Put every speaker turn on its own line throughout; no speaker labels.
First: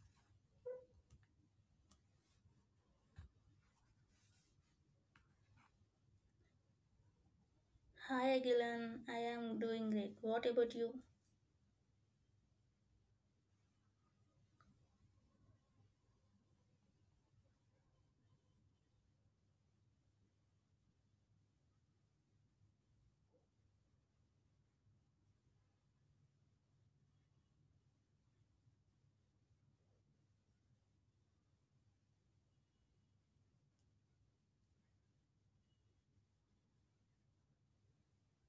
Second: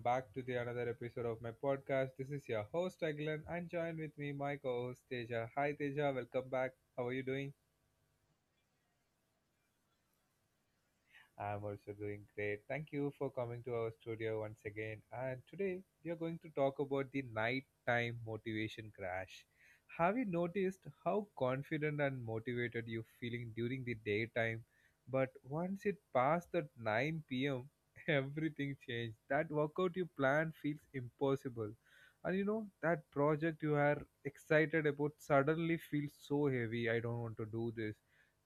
back to the another episode of my podcast. This is your host Agilan and join with me my co-host Teja. Hi Teja, welcome back. How are you doing?
Hi Agilan, I am doing great. What about you?
I'm also doing great. Thank you for coming to our studio once again. And today we are going to talk about the nighttime motivation crash. Have you noticed how confident and motivated you're feeling during the daytime? But once it passed that 9 p.m., everything changed. That workout you planned feels impossible. And that project you are excited about suddenly feels so heavy. I don't want to do this,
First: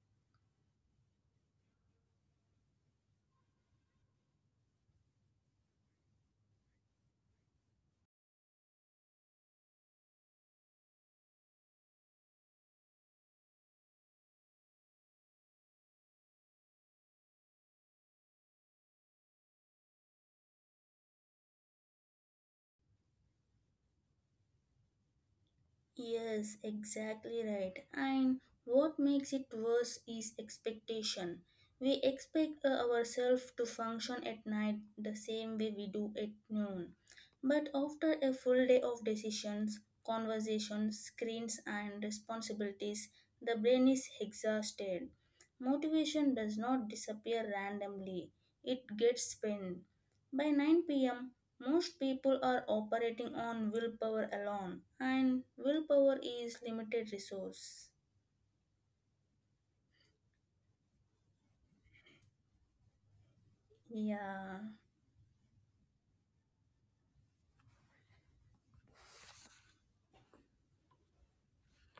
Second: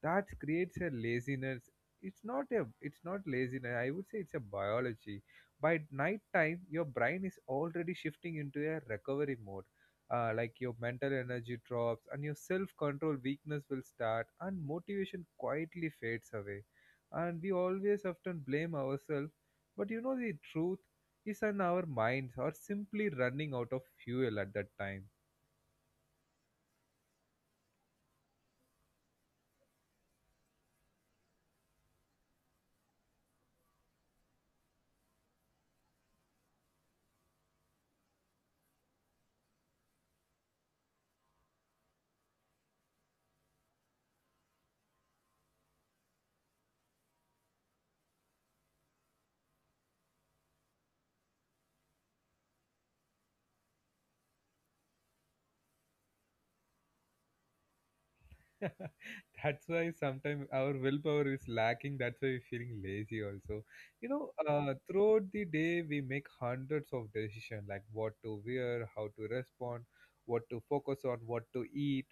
that creates a laziness. It's not a it's not laziness, I would say. It's a biology. By night time your brain is already shifting into a recovery mode. Like your mental energy drops and your self control weakness will start, and motivation quietly fades away. And we always often blame ourselves, but you know the truth is in our minds are simply running out of fuel at that time.
Yes, exactly right. And what makes it worse is expectation. We expect ourselves to function at night the same way we do at noon. But after a full day of decisions, conversations, screens, and responsibilities, the brain is exhausted. Motivation does not disappear randomly, it gets spent. By 9 p.m., most people are operating on willpower alone, and willpower is limited resource.
That's why sometimes our willpower is lacking, that's why we're feeling lazy also.
Yeah.
Throughout the day we make hundreds of decisions, like what to wear, how to respond, what to focus on, what to eat,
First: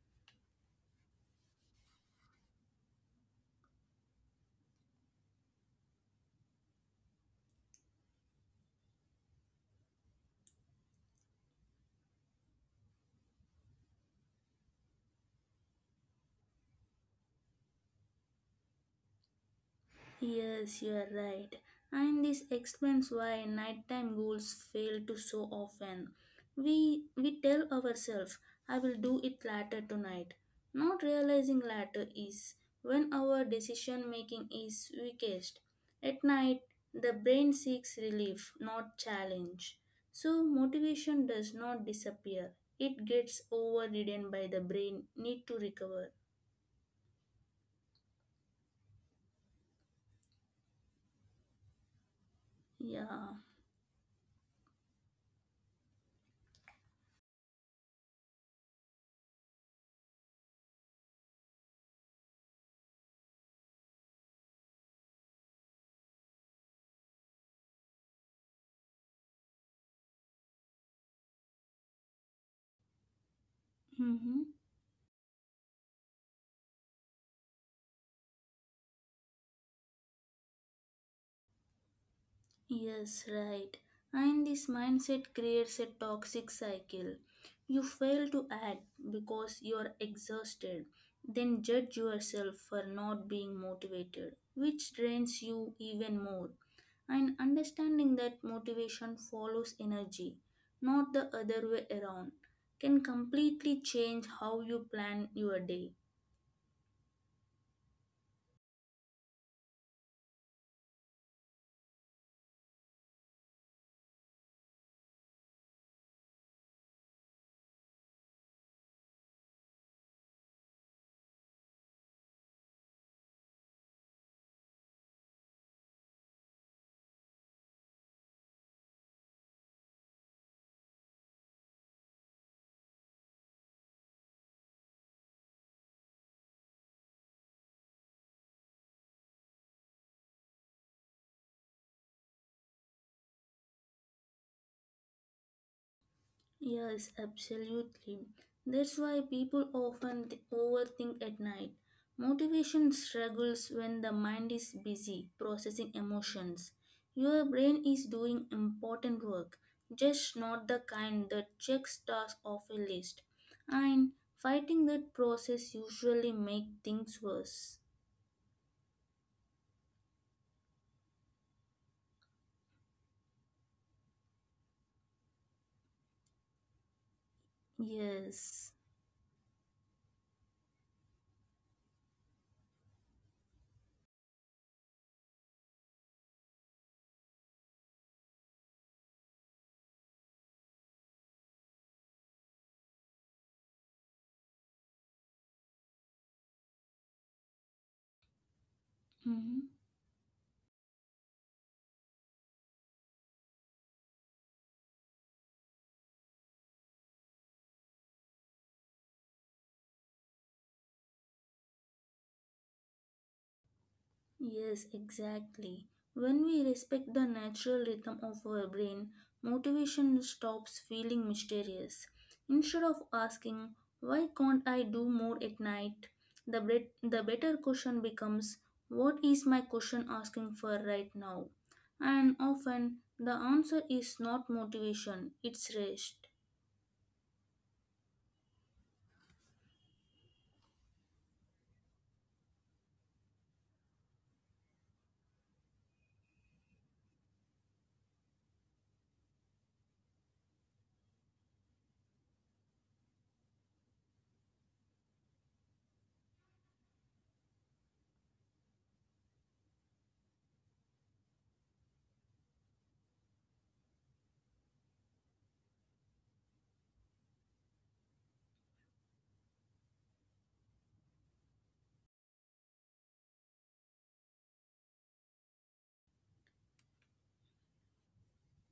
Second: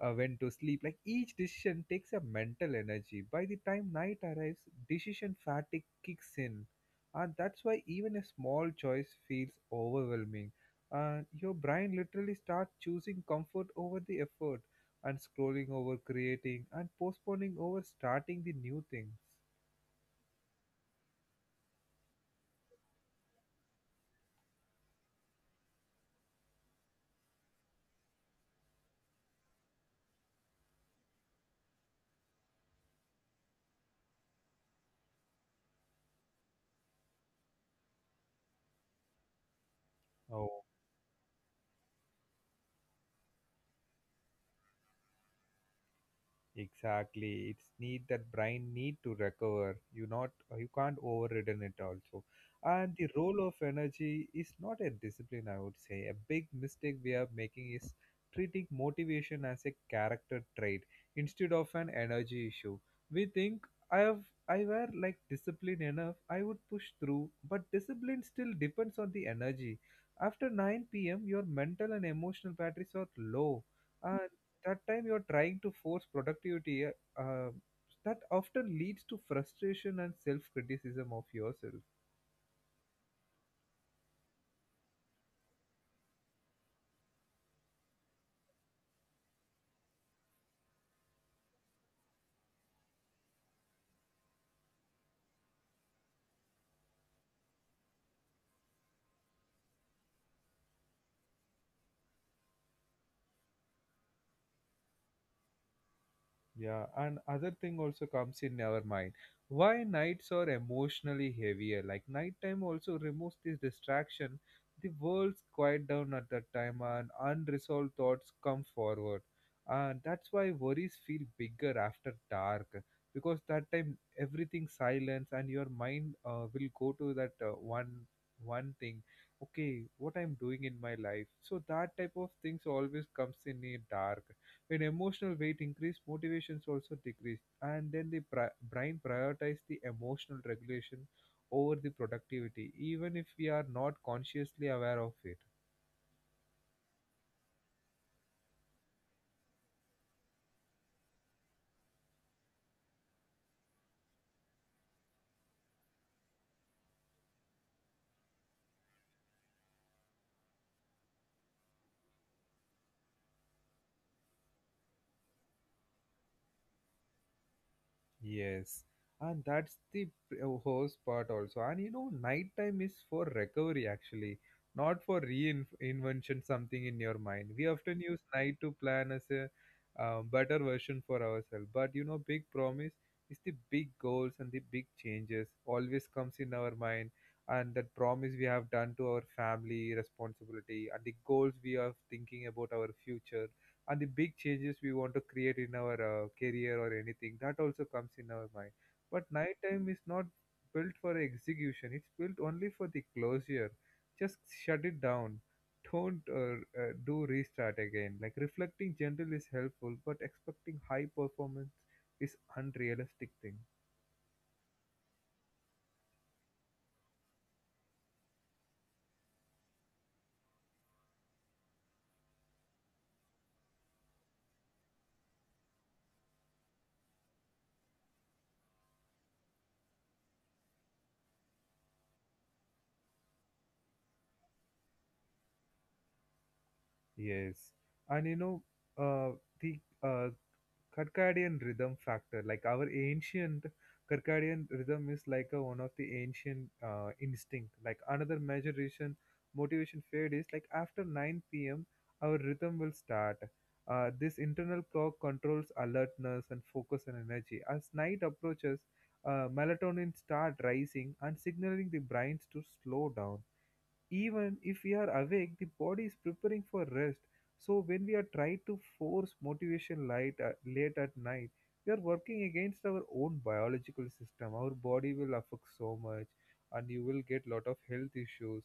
when to sleep. Like each decision takes a mental energy. By the time night arrives, decision fatigue kicks in, and that's why even a small choice feels overwhelming. And your brain literally starts choosing comfort over the effort, and scrolling over creating, and postponing over starting the new things.
Yes, you are right. And this explains why nighttime goals fail to so often. We tell ourselves, I will do it later tonight. Not realizing later is when our decision making is weakest. At night, the brain seeks relief, not challenge. So motivation does not disappear. It gets overridden by the brain need to recover.
Exactly. It's need that brain need to recover. You not, you can't overridden it also. And
Yeah.
the role of energy is not a discipline, I would say. A big mistake we are making is treating motivation as a character trait instead of an energy issue. We think I were like disciplined enough, I would push through, but discipline still depends on the energy. After 9 p.m., your mental and emotional batteries are low. And
Mm-hmm.
that time you're trying to force productivity, that often leads to frustration and self criticism of yourself.
Yes, right. And this mindset creates a toxic cycle. You fail to act because you are exhausted, then judge yourself for not being motivated, which drains you even more. And understanding that motivation follows energy, not the other way around, can completely change how you plan your day.
Yeah, and other thing also comes in our mind. Why nights are emotionally heavier? Like nighttime also removes this distraction. The world's quiet down at that time, and unresolved thoughts come forward. And that's why worries feel bigger after dark, because that time everything silence, and your mind will go to that one thing. Okay, what I'm doing in my life. So that type of things always comes in a dark, when emotional weight increased, motivations also decreased, and then the brain prioritizes the emotional regulation over the productivity, even if we are not consciously aware of it.
Yes, absolutely. That's why people often overthink at night. Motivation struggles when the mind is busy processing emotions. Your brain is doing important work, just not the kind that checks tasks off a list. And fighting that process usually make things worse.
Yes, and that's the host part also. And you know, nighttime is for recovery actually, not for reinvention something in your mind. We often use night
Yes.
to plan as a better version for ourselves. But you know, big promise is the big goals and the big changes always comes in our mind, and that promise we have done to our family responsibility and the goals we are thinking about our future, and the big changes we want to create in our career or anything, that also comes in our mind. But
Mm-hmm.
nighttime is not built for execution, it's built only for the closure. Just shut it down. Don't do restart again. Like reflecting gentle is helpful, but expecting high performance is unrealistic thing.
Yes, exactly. When we respect the natural rhythm of our brain, motivation stops feeling mysterious. Instead of asking, why can't I do more at night? The better question becomes, what is my question asking for right now? And often, the answer is not motivation, it's rest.
Yes, and you know, uh, the uh, Circadian rhythm factor, like our ancient circadian rhythm is like a, one of the ancient instinct. Like another measuration motivation fade is like after 9 p.m. our rhythm will start. This internal clock controls alertness and focus and energy. As night approaches, melatonin start rising and signaling the brains to slow down. Even if we are awake, the body is preparing for rest. So when we are trying to force motivation light at, late at night, we are working against our own biological system. Our body will affect so much, and you will get lot of health issues,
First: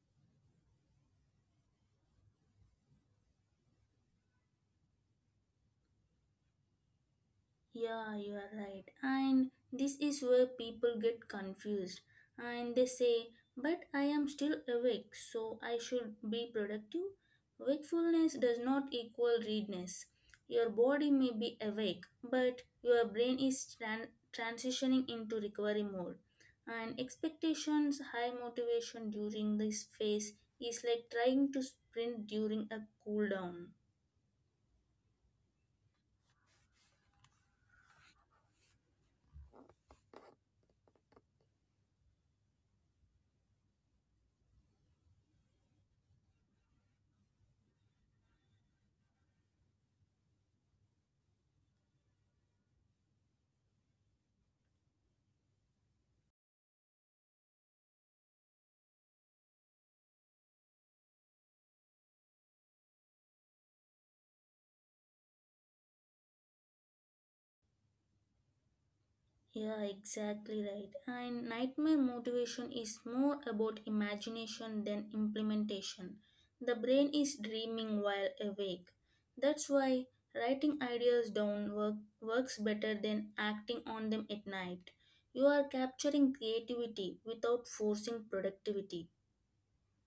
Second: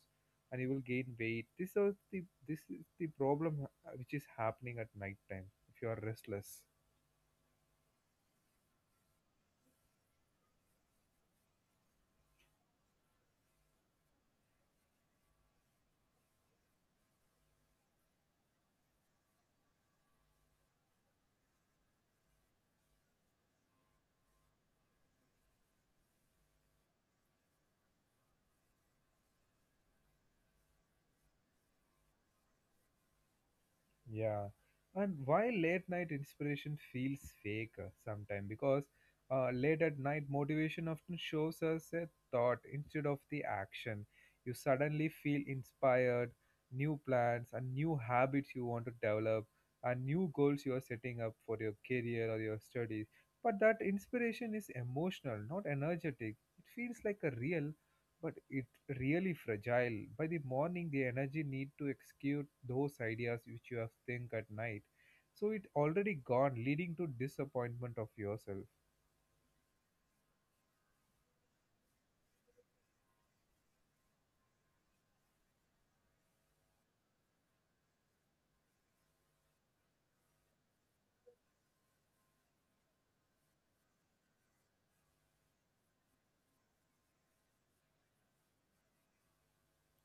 and you will gain weight. This is the, this is the problem which is happening at night time if you are restless.
Yeah, you are right. And this is where people get confused and they say, But I am still awake, so I should be productive. Wakefulness does not equal readiness. Your body may be awake, but your brain is transitioning into recovery mode. And expectations, high motivation during this phase is like trying to sprint during a cool down.
Yeah, and why late night inspiration feels fake sometimes, because late at night motivation often shows us a thought instead of the action. You suddenly feel inspired, new plans and new habits you want to develop, and new goals you are setting up for your career or your studies. But that inspiration is emotional, not energetic. It feels like a real, but it really fragile. By the morning, the energy need to execute those ideas which you have think at night. So it already gone, leading to disappointment of yourself.
Yeah, exactly right. And nightmare motivation is more about imagination than implementation. The brain is dreaming while awake. That's why writing ideas down work, works better than acting on them at night. You are capturing creativity without forcing productivity.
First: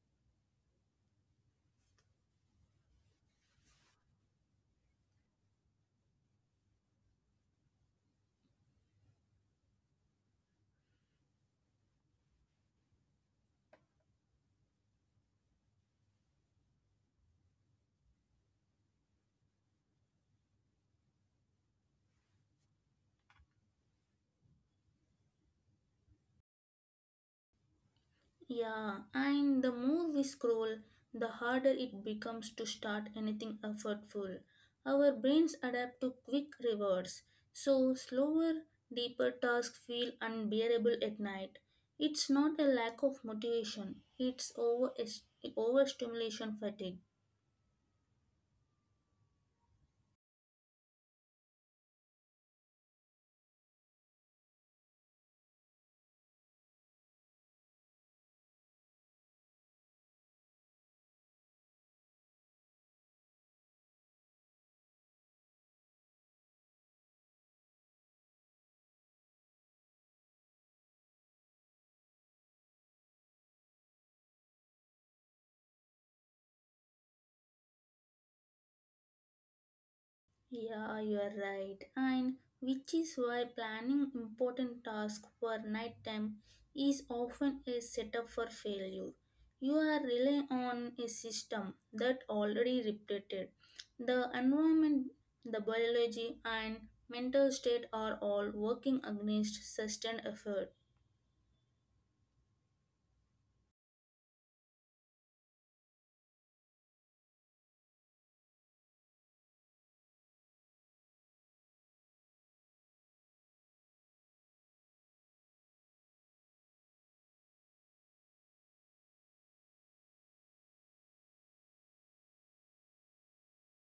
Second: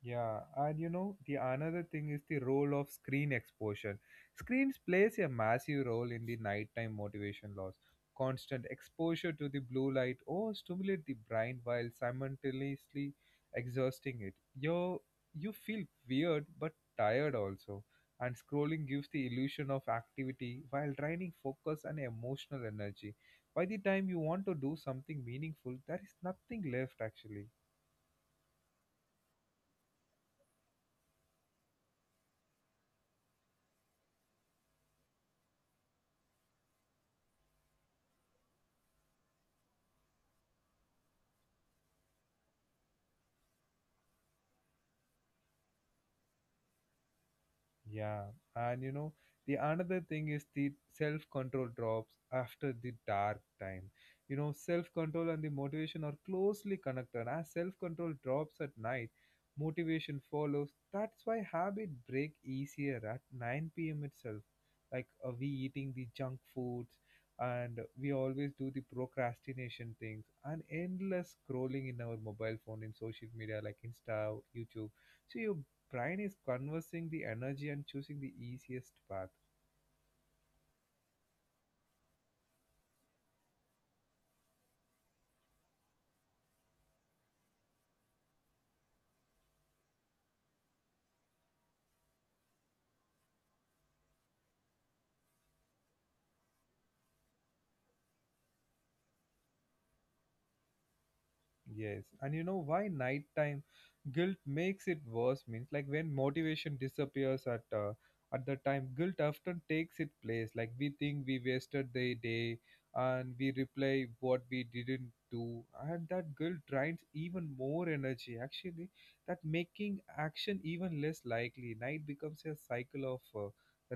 Yeah, and you know, the another thing is the role of screen exposure. Screens plays a massive role in the nighttime motivation loss. Constant exposure to the blue light or stimulate the brain while simultaneously exhausting it. You feel weird but tired also. And scrolling gives the illusion of activity while draining focus and emotional energy. By the time you want to do something meaningful, there is nothing left actually.
Yeah, and the more we scroll, the harder it becomes to start anything effortful. Our brains adapt to quick rewards, so slower, deeper tasks feel unbearable at night. It's not a lack of motivation, it's overstimulation fatigue.
Yeah, and you know, the another thing is the self control drops after the dark time. You know, self control and the motivation are closely connected. As self control drops at night, motivation follows. That's why habit break easier at 9 p.m. itself. Like we eating the junk foods, and we always do the procrastination things and endless scrolling in our mobile phone in social media like Insta, YouTube. So your Brian is conversing the energy and choosing the easiest path.
Yeah, you are right. And which is why planning important tasks for nighttime is often a setup for failure. You are relying on a system that already repeated. The environment, the biology, and mental state are all working against sustained effort.
Yes. And you know why nighttime guilt makes it worse means, like when motivation disappears at the time, guilt often takes its place. Like we think we wasted the day, and we replay what we didn't do, and that guilt drains even more energy actually, that making action even less likely. Night becomes a cycle of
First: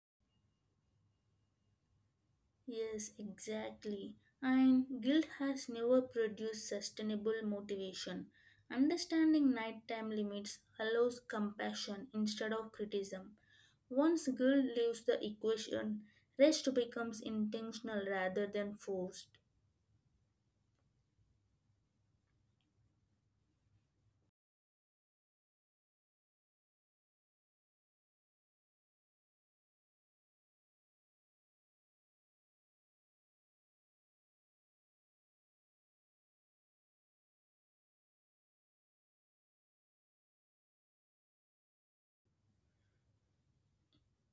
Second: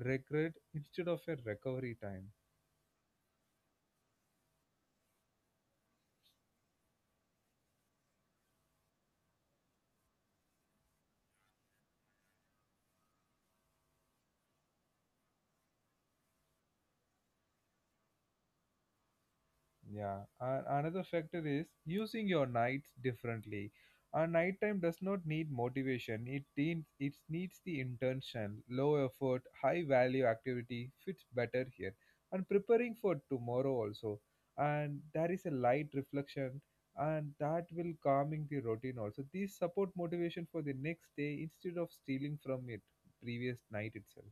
regret instead of a recovery time.
Yes, exactly. And guilt has never produced sustainable motivation. Understanding nighttime limits allows compassion instead of criticism. Once guilt leaves the equation, rest becomes intentional rather than forced.
Yeah, and another factor is using your nights differently. A nighttime does not need motivation, it, needs, it needs the intention. Low effort, high value activity fits better here. And preparing for tomorrow also. And there is a light reflection, and that will calming the routine also. These support motivation for the next day instead of stealing from it previous night itself.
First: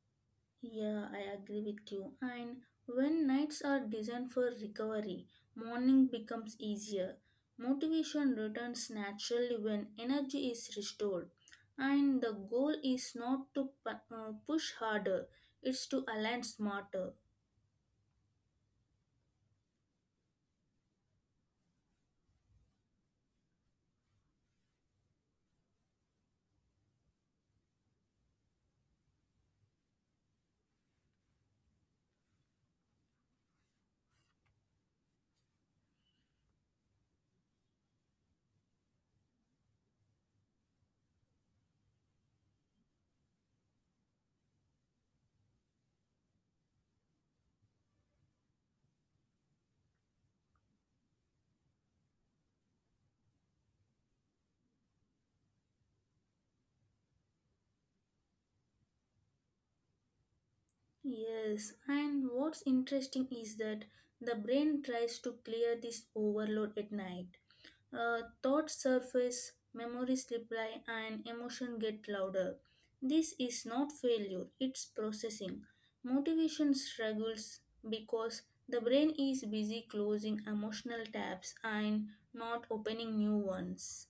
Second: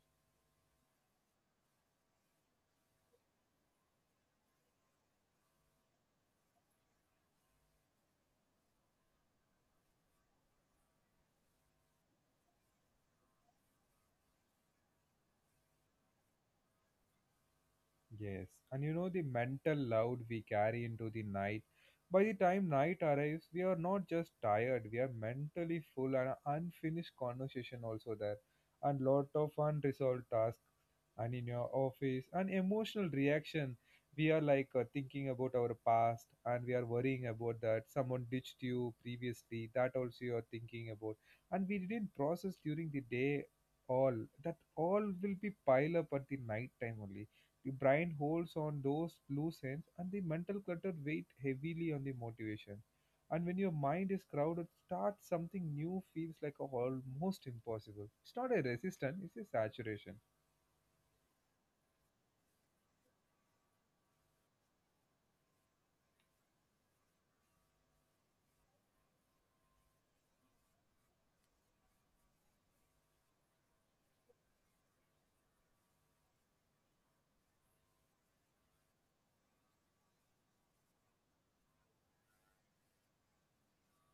Yeah, I agree with you. And when nights are designed for recovery, morning becomes easier. Motivation returns naturally when energy is restored. And the goal is not to push harder, it's to align smarter.
Yes, and you know the mental load we carry into the night. By the time night arrives, we are not just tired, we are mentally full, and unfinished conversation also there, and lot of unresolved tasks, and in your office, and emotional reaction. We are like thinking about our past, and we are worrying about that someone ditched you previously. That also you are thinking about, and we didn't process during the day all. That all will be pile up at the night time only. The brain holds on those loose ends, and the mental clutter weighs heavily on the motivation. And when your mind is crowded, start something new feels like a almost impossible. It's not a resistance; it's a saturation.
Yes, and what's interesting is that the brain tries to clear this overload at night. Thoughts surface, memories reply, and emotion get louder. This is not failure, it's processing. Motivation struggles because the brain is busy closing emotional tabs and not opening new ones.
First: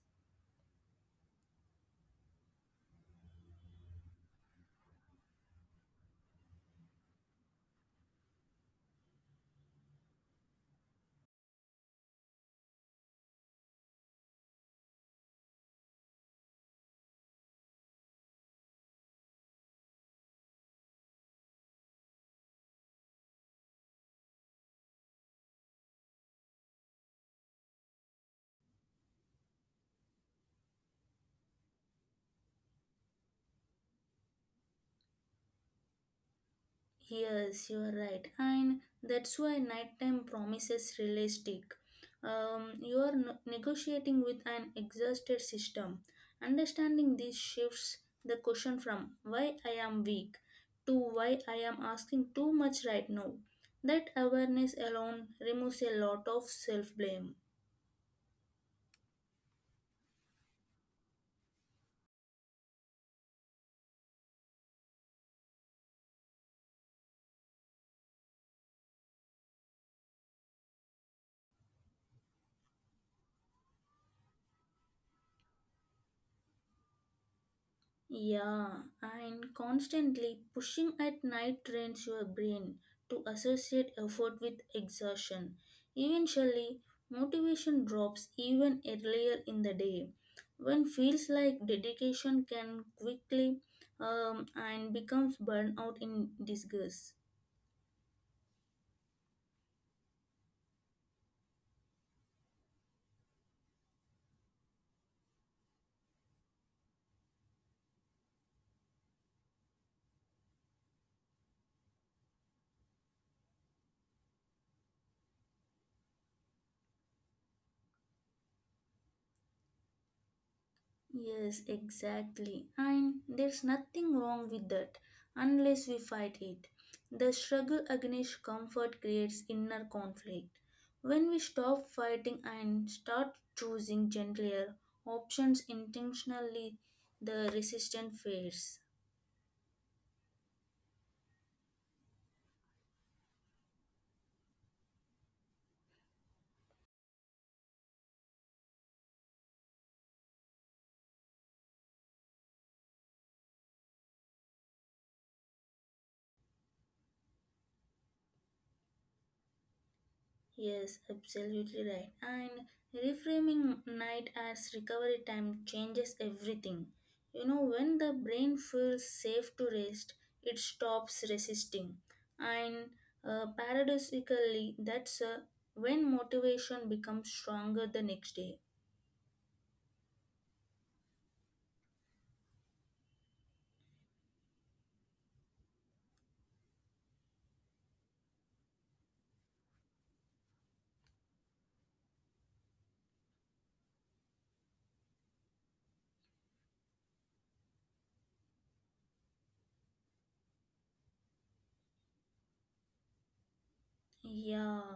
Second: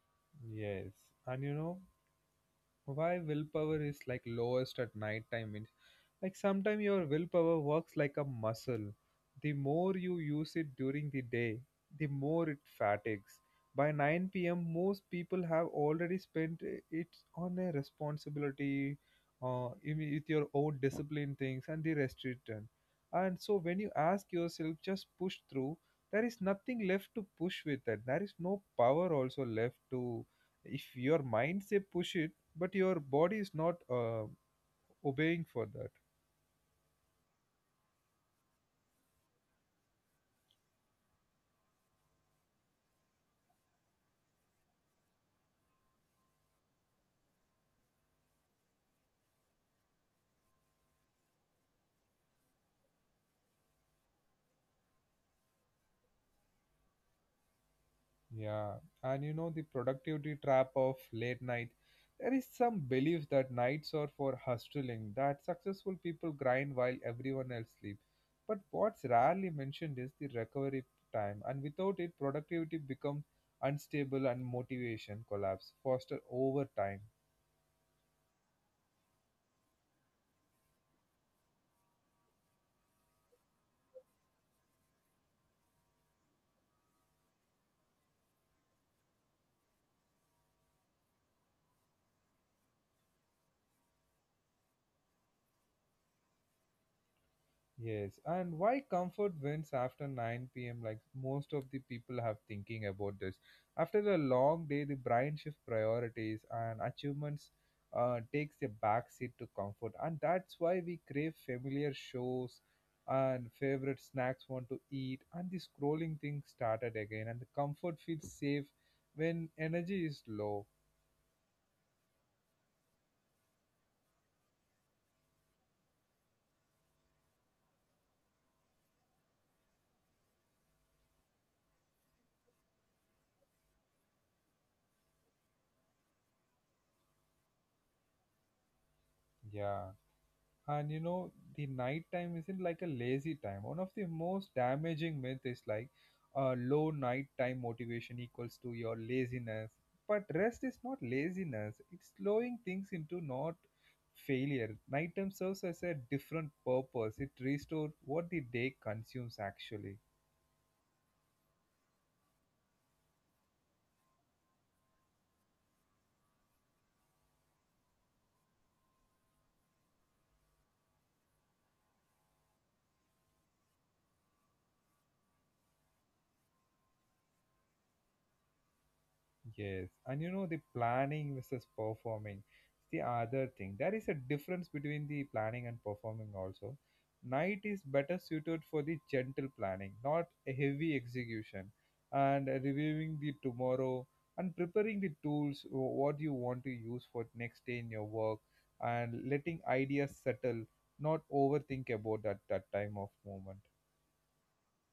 Yes, and you know why willpower is like lowest at night time means, like sometimes your willpower works like a muscle. The more you use it during the day, the more it fatigues. By 9 p.m most people have already spent it on a responsibility, with your own discipline things and the restriction. And so when you ask yourself just push through, there is nothing left to push with that. There is no power also left to, if your mind say push it, but your body is not obeying for that.
Yes, you are right, and that's why nighttime promises realistic. You are negotiating with an exhausted system. Understanding these shifts the question from why I am weak to why I am asking too much right now. That awareness alone removes a lot of self blame.
Yeah, and you know the productivity trap of late night, there is some belief that nights are for hustling, that successful people grind while everyone else sleeps. But what's rarely mentioned is the recovery time, and without it productivity becomes unstable and motivation collapse foster over time.
Yeah, and constantly pushing at night trains your brain to associate effort with exertion. Eventually, motivation drops even earlier in the day. When feels like dedication can quickly and becomes burnout in disguise.
Yes, and why comfort wins after 9 p.m.? Like most of the people have thinking about this. After a long day, the brain shift priorities and achievements takes a backseat to comfort, and that's why we crave familiar shows and favorite snacks want to eat, and the scrolling thing started again, and the comfort feels safe when energy is low.
Yes, exactly. And there's nothing wrong with that unless we fight it. The struggle against comfort creates inner conflict. When we stop fighting and start choosing gentler options intentionally, the resistance fades.
Yeah. And you know the night time isn't like a lazy time. One of the most damaging myth is like low nighttime motivation equals to your laziness, but rest is not laziness, it's slowing things into not failure. Nighttime serves as a different purpose, it restores what the day consumes actually.
Yes, absolutely right. And reframing night as recovery time changes everything. You know, when the brain feels safe to rest, it stops resisting. And paradoxically, that's when motivation becomes stronger the next day.
Yes, and you know the planning versus performing. It's the other thing. There is a difference between the planning and performing also. Night is better suited for the gentle planning, not a heavy execution, and reviewing the tomorrow and preparing the tools what you want to use for next day in your work and letting ideas settle, not overthink about that time of moment.
Yeah,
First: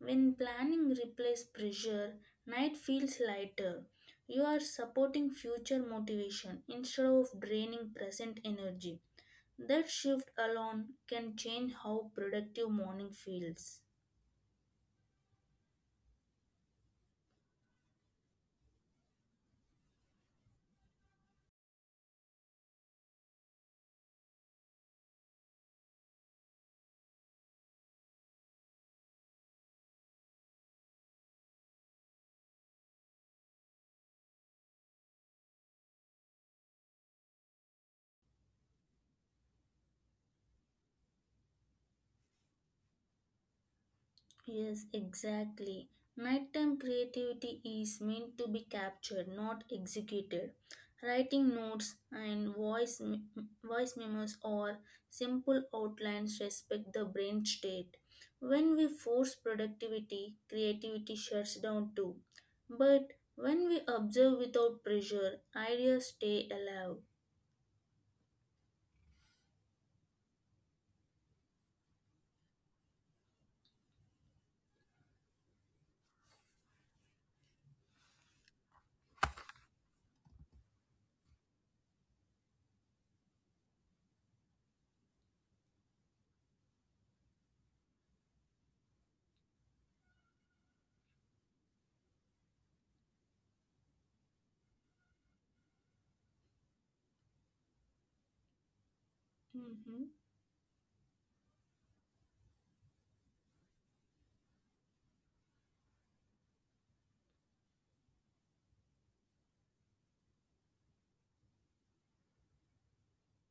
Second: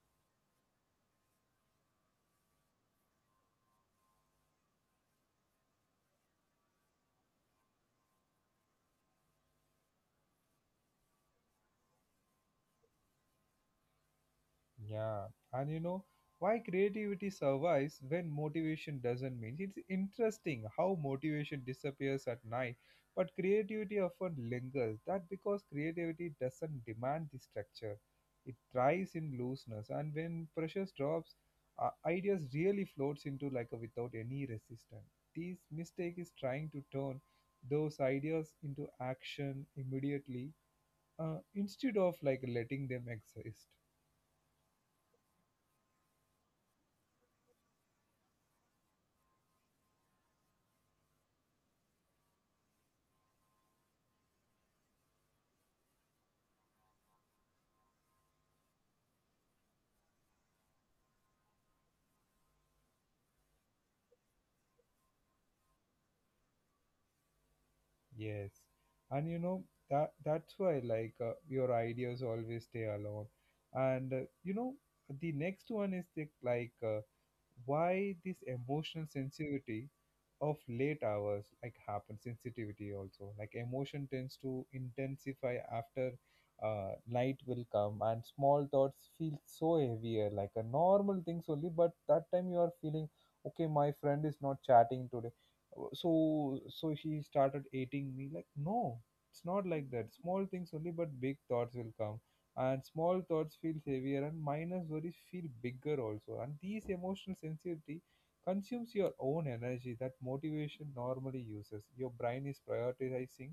when planning replaces pressure, night feels lighter. You are supporting future motivation instead of draining present energy. That shift alone can change how productive morning feels.
Yeah, and you know why creativity survives when motivation doesn't mean. It's interesting how motivation disappears at night, but creativity often lingers. That because creativity doesn't demand the structure, it thrives in looseness, and when pressure drops, ideas really floats into like a without any resistance. This mistake is trying to turn those ideas into action immediately instead of like letting them exist.
Yes, exactly. Nighttime creativity is meant to be captured, not executed. Writing notes and voice memos or simple outlines respect the brain state. When we force productivity, creativity shuts down too. But when we observe without pressure, ideas stay alive.
Yes, and you know that's why like your ideas always stay alone, and you know the next one is the, like why this emotional sensitivity of late hours like happen sensitivity also like emotion tends to intensify after light will come and small thoughts feel so heavier like a normal things only but that time you are feeling okay, my friend is not chatting today. Uh, so so she started hating me like no, it's not like
Mhm.
that, small things only but big thoughts will come and small thoughts feel heavier and minor worries feel bigger also and these emotional sensitivity consumes your own energy that motivation normally uses. Your brain is prioritizing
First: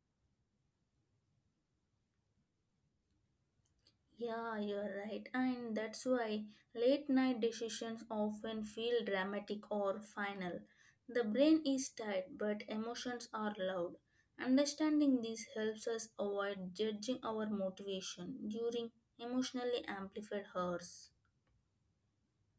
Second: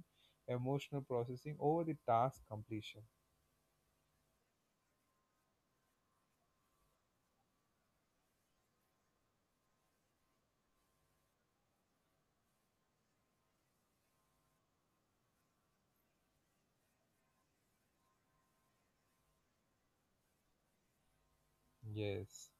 emotional processing over the task completion.
Yeah, you're right. And that's why late night decisions often feel dramatic or final. The brain is tired, but emotions are loud. Understanding this helps us avoid judging our motivation during emotionally amplified hours.
Yes.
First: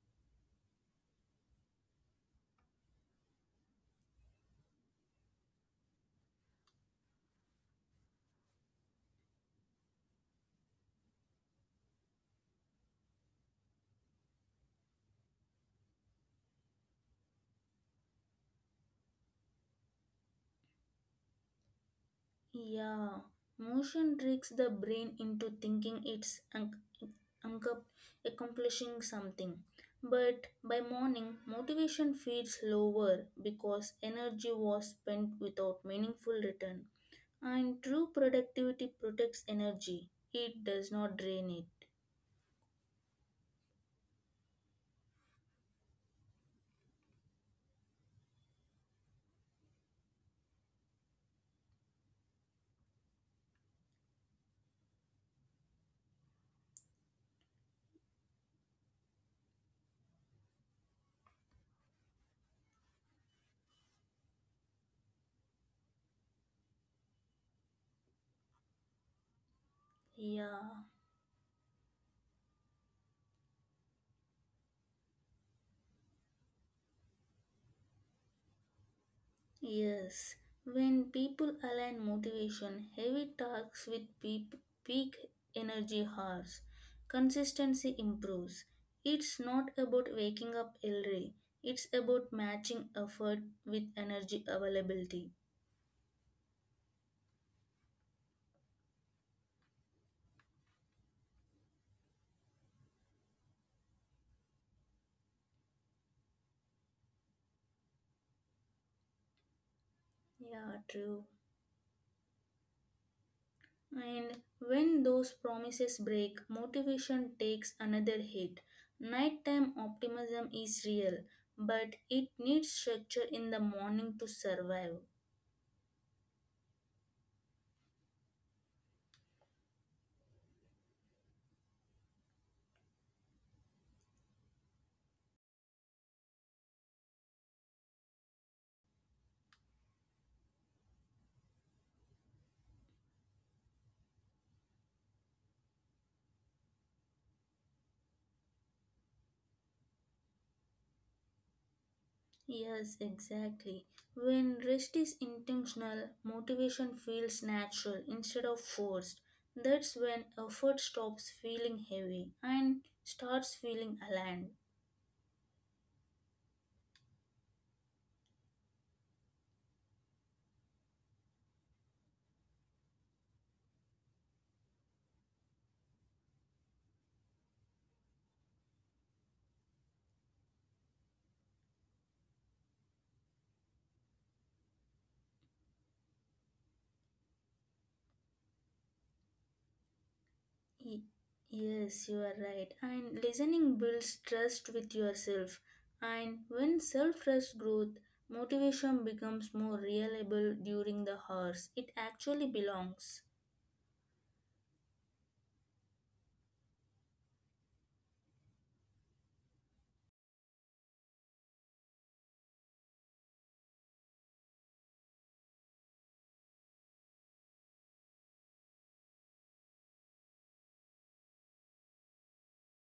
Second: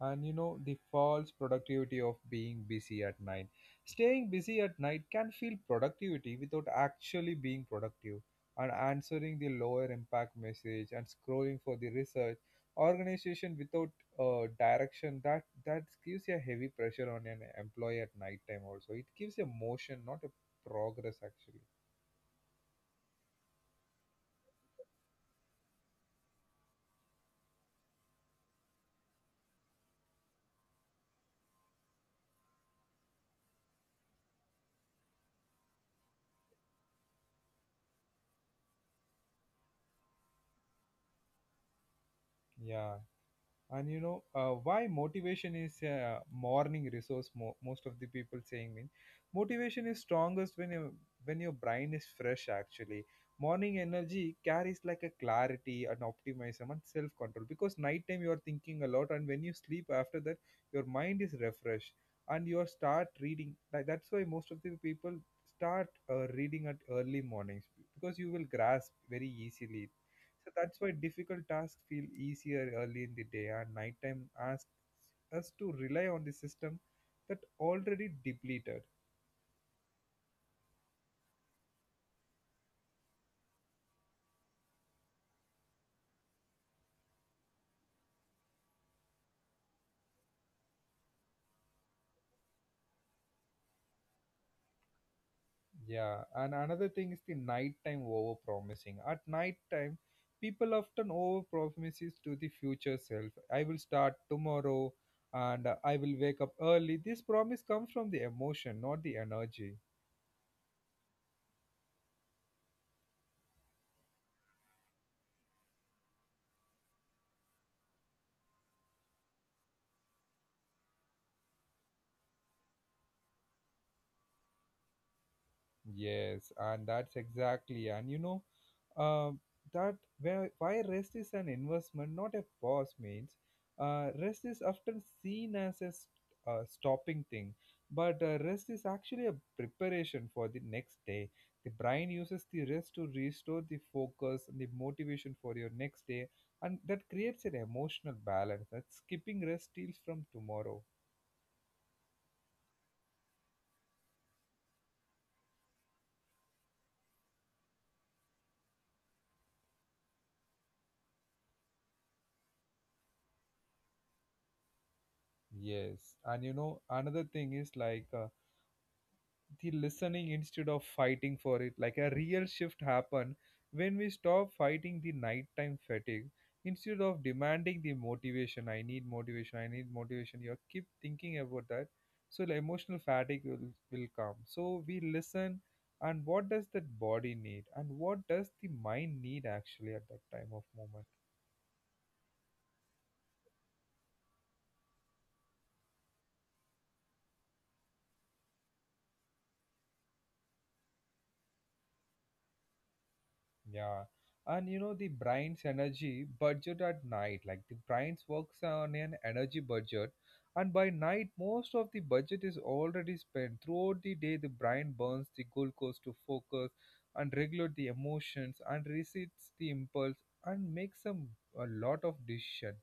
And you know, the false productivity of being busy at night. Staying busy at night can feel productivity without actually being productive and answering the lower impact message and scrolling for the research organization without direction, that gives a heavy pressure on an employee at night time also. It gives a motion, not a progress actually.
Yeah, motion tricks the brain into thinking it's uncomfortable ac- accomplishing something. But by morning, motivation feels lower because energy was spent without meaningful return. And true productivity protects energy, it does not drain it.
Yeah, and you know why motivation is a morning resource. Most of the people saying mean motivation is strongest when you when your brain is fresh actually. Morning energy carries like a clarity and optimism and self control, because nighttime you are thinking a lot and when you sleep after that your mind is refreshed and you start reading. Like, that's why most of the people start reading at early mornings, because you will grasp very easily. So
Yeah.
that's why difficult tasks feel easier early in the day, and nighttime asks us to rely on the system that already depleted.
Yes, when people align motivation, heavy tasks with peep peak energy hours, consistency improves. It's not about waking up early, it's about matching effort with energy availability.
Yeah, and another thing is the nighttime over promising. At nighttime, people often over promises to the future self. I will start tomorrow and I will wake up early. This promise comes from the emotion, not the energy.
Yeah, true. And when those promises break, motivation takes another hit. Nighttime optimism is real, but it needs structure in the morning to survive.
Yes, and that's exactly. And you know, uh, that where, why rest is an investment, not a pause means. Rest is often seen as a stopping thing, but rest is actually a preparation for the next day. The brain uses the rest to restore the focus and the motivation for your next day, and that creates an emotional balance that skipping rest steals from tomorrow.
Yes, exactly. When rest is intentional, motivation feels natural instead of forced. That's when effort stops feeling heavy and starts feeling aligned.
Yes, and you know, another thing is like. The listening instead of fighting for it, like a real shift happen when we stop fighting the nighttime fatigue. Instead of demanding the motivation, I need motivation, I need motivation, you keep thinking about that, so the emotional fatigue will come. So we listen, and what does that body need and what does the mind need actually at that time of
Ye-
moment.
Yes, you are right. And listening builds trust with yourself. And when self trust grows, motivation becomes more reliable during the hours it actually belongs.
Yeah. And you know, the brain's energy budget at night, like the brain's works on an energy budget. And by night, most of the budget is already spent. Throughout the day, the brain burns the glucose to focus and regulate the emotions and resists the impulse and makes some a lot of decision.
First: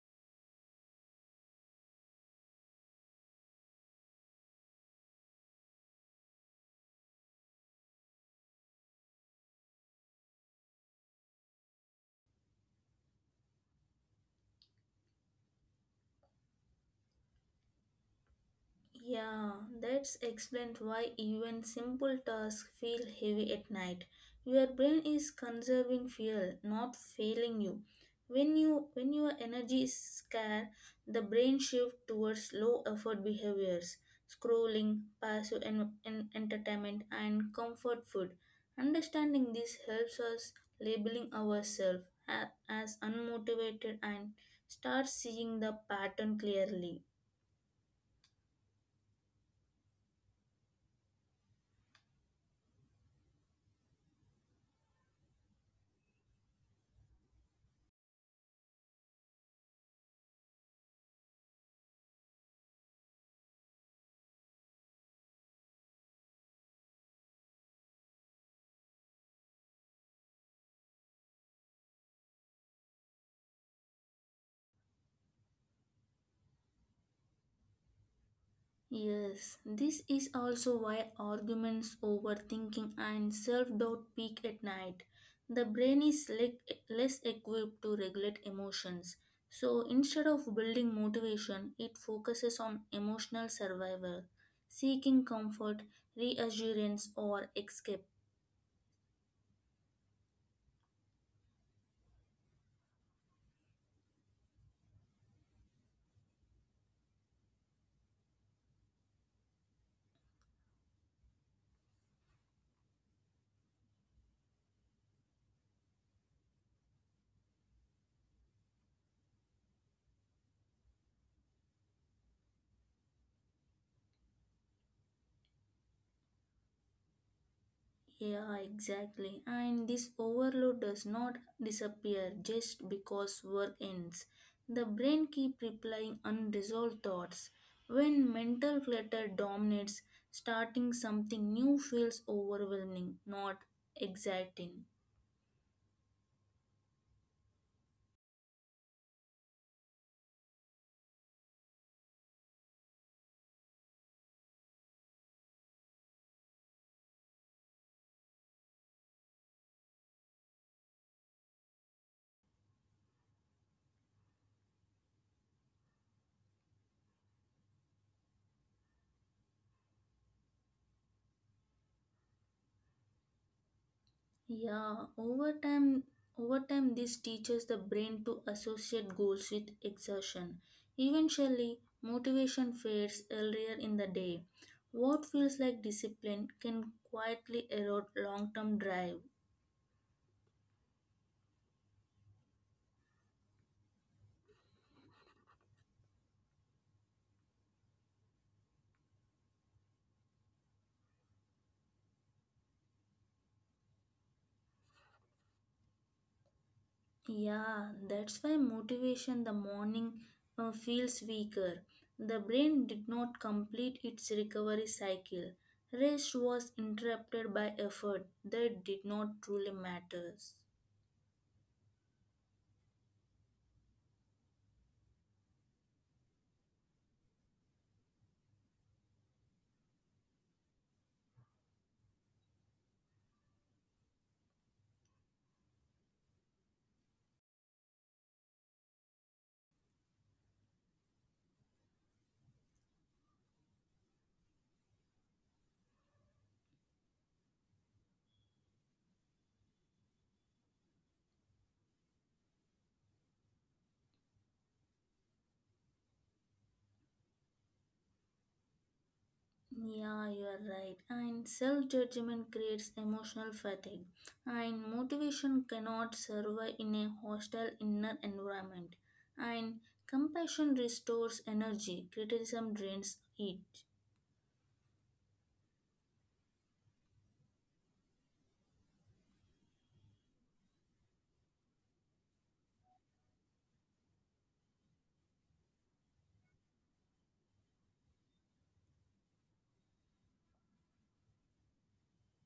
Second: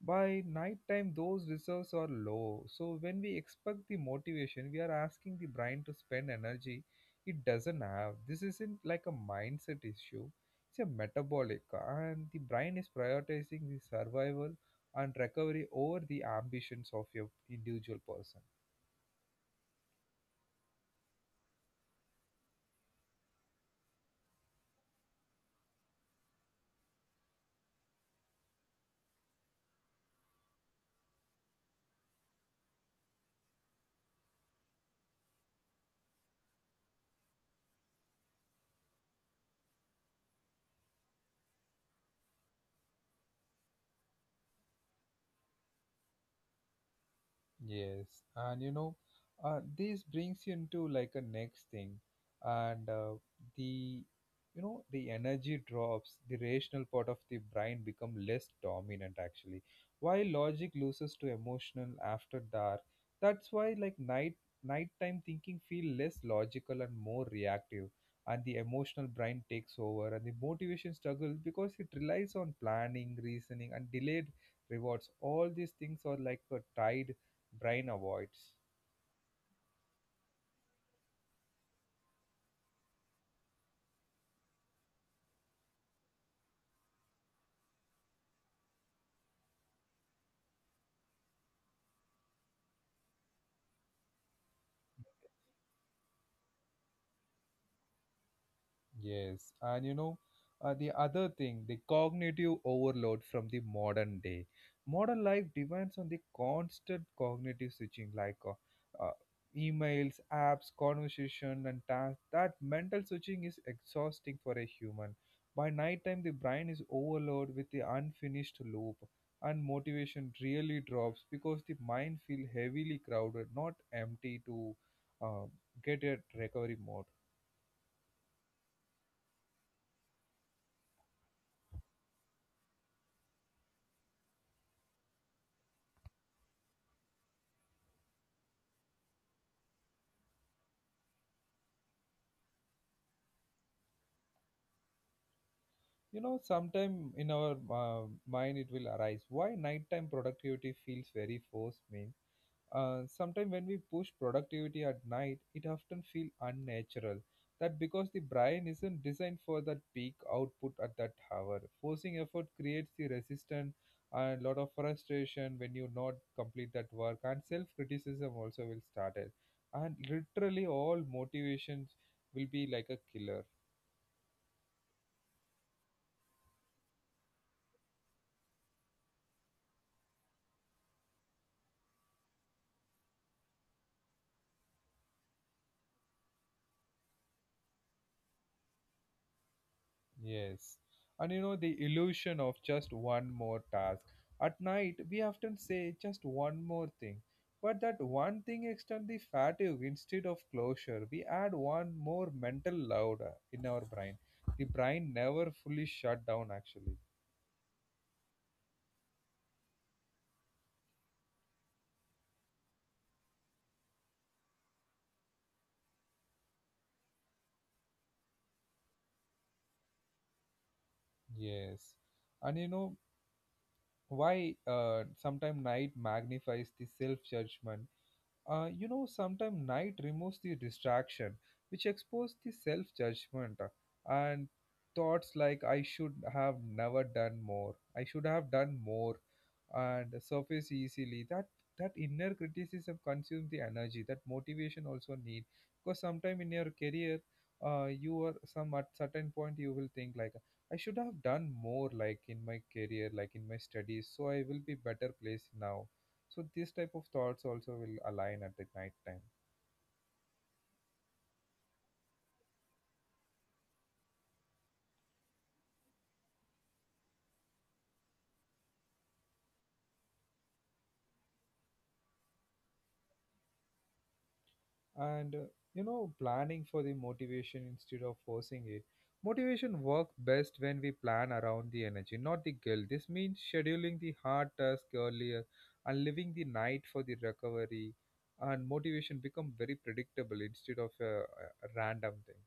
By nighttime, those reserves are low. So, when we expect the motivation, we are asking the brain to spend energy it doesn't have. This isn't like a mindset issue, it's a metabolic, and the brain is prioritizing the survival and recovery over the ambitions of your individual person.
Yeah, that's explained why even simple tasks feel heavy at night. Your brain is conserving fuel, not failing you. When your energy is scarce, the brain shifts towards low effort behaviors, scrolling, passive entertainment, and comfort food. Understanding this helps us labeling ourselves as unmotivated and start seeing the pattern clearly.
Yes, and you know, this brings you into like a next thing, and the you know the energy drops, the rational part of the brain become less dominant actually, while logic loses to emotional after dark. That's why like nighttime thinking feel less logical and more reactive, and the emotional brain takes over, and the motivation struggles because it relies on planning, reasoning, and delayed rewards. All these things are like a tide brain avoids.
Yes, this is also why arguments, overthinking, and self doubt peak at night. The brain is less equipped to regulate emotions. So instead of building motivation, it focuses on emotional survival, seeking comfort, reassurance, or escape.
Yes, and you know, the other thing, the cognitive overload from the modern day. Modern life depends on the constant cognitive switching, like emails, apps, conversation, and tasks. That mental switching is exhausting for a human. By nighttime, the brain is overloaded with the unfinished loop, and motivation really drops because the mind feels heavily crowded, not empty to uh, get a recovery mode.
Yeah, exactly. And this overload does not disappear just because work ends. The brain keeps replying unresolved thoughts. When mental clutter dominates, starting something new feels overwhelming, not exciting.
You know sometime in our uh, mind it will arise, why nighttime productivity feels very forced mean. Sometime when we push productivity at night, it often feel unnatural. That because the brain isn't designed for that peak output at that hour. Forcing effort creates the resistance and lot of frustration when you not complete that work, and self criticism also will start it, and literally all motivations will be like a killer.
Yeah, over time, this teaches the brain to associate goals with exertion. Eventually, motivation fades earlier in the day. What feels like discipline can quietly erode long-term drive.
Yes. And you know, the illusion of just one more task. At night, we often say just one more thing. But that one thing extends the fatigue instead of closure. We add one more mental load in our brain. The brain never fully shut down, actually.
Yeah, that's why motivation the morning feels weaker. The brain did not complete its recovery cycle. Rest was interrupted by effort that did not truly matters.
Yes. And you know why sometimes night magnifies the self judgment. You know, sometimes night removes the distraction, which expose the self judgment and thoughts like I should have never done more, I should have done more, and surface easily. That inner criticism consumes the energy. That motivation also need, because sometime in your career, you are some at certain point you will think like I should have done more, like in my career, like in my studies, so I will be better placed now. So these type of thoughts also will align at the night time.
Yeah, you are right. And self judgment creates emotional fatigue, and motivation cannot survive in a hostile inner environment. And compassion restores energy, criticism drains it.
And you know, planning for the motivation instead of forcing it. Motivation work best when we plan around the energy, not the guilt. This means scheduling the hard task earlier and leaving the night for the recovery, and motivation become very predictable instead of a, a random thing.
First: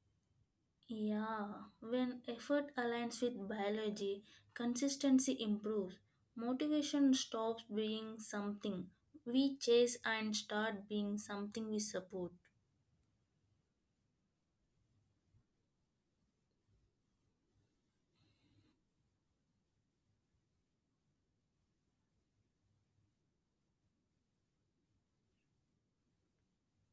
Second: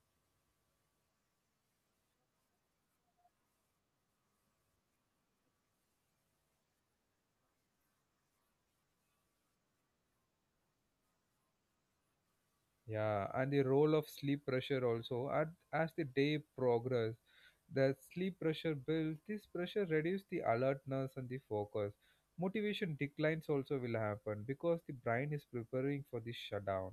Yeah, when effort aligns with biology, consistency improves. Motivation stops being something we chase and start being something we support.
Yeah, and the role of sleep pressure also. At, as the day progress, the sleep pressure builds. This pressure reduces the alertness and the focus. Motivation declines also will happen because the brain is preparing for the shutdown.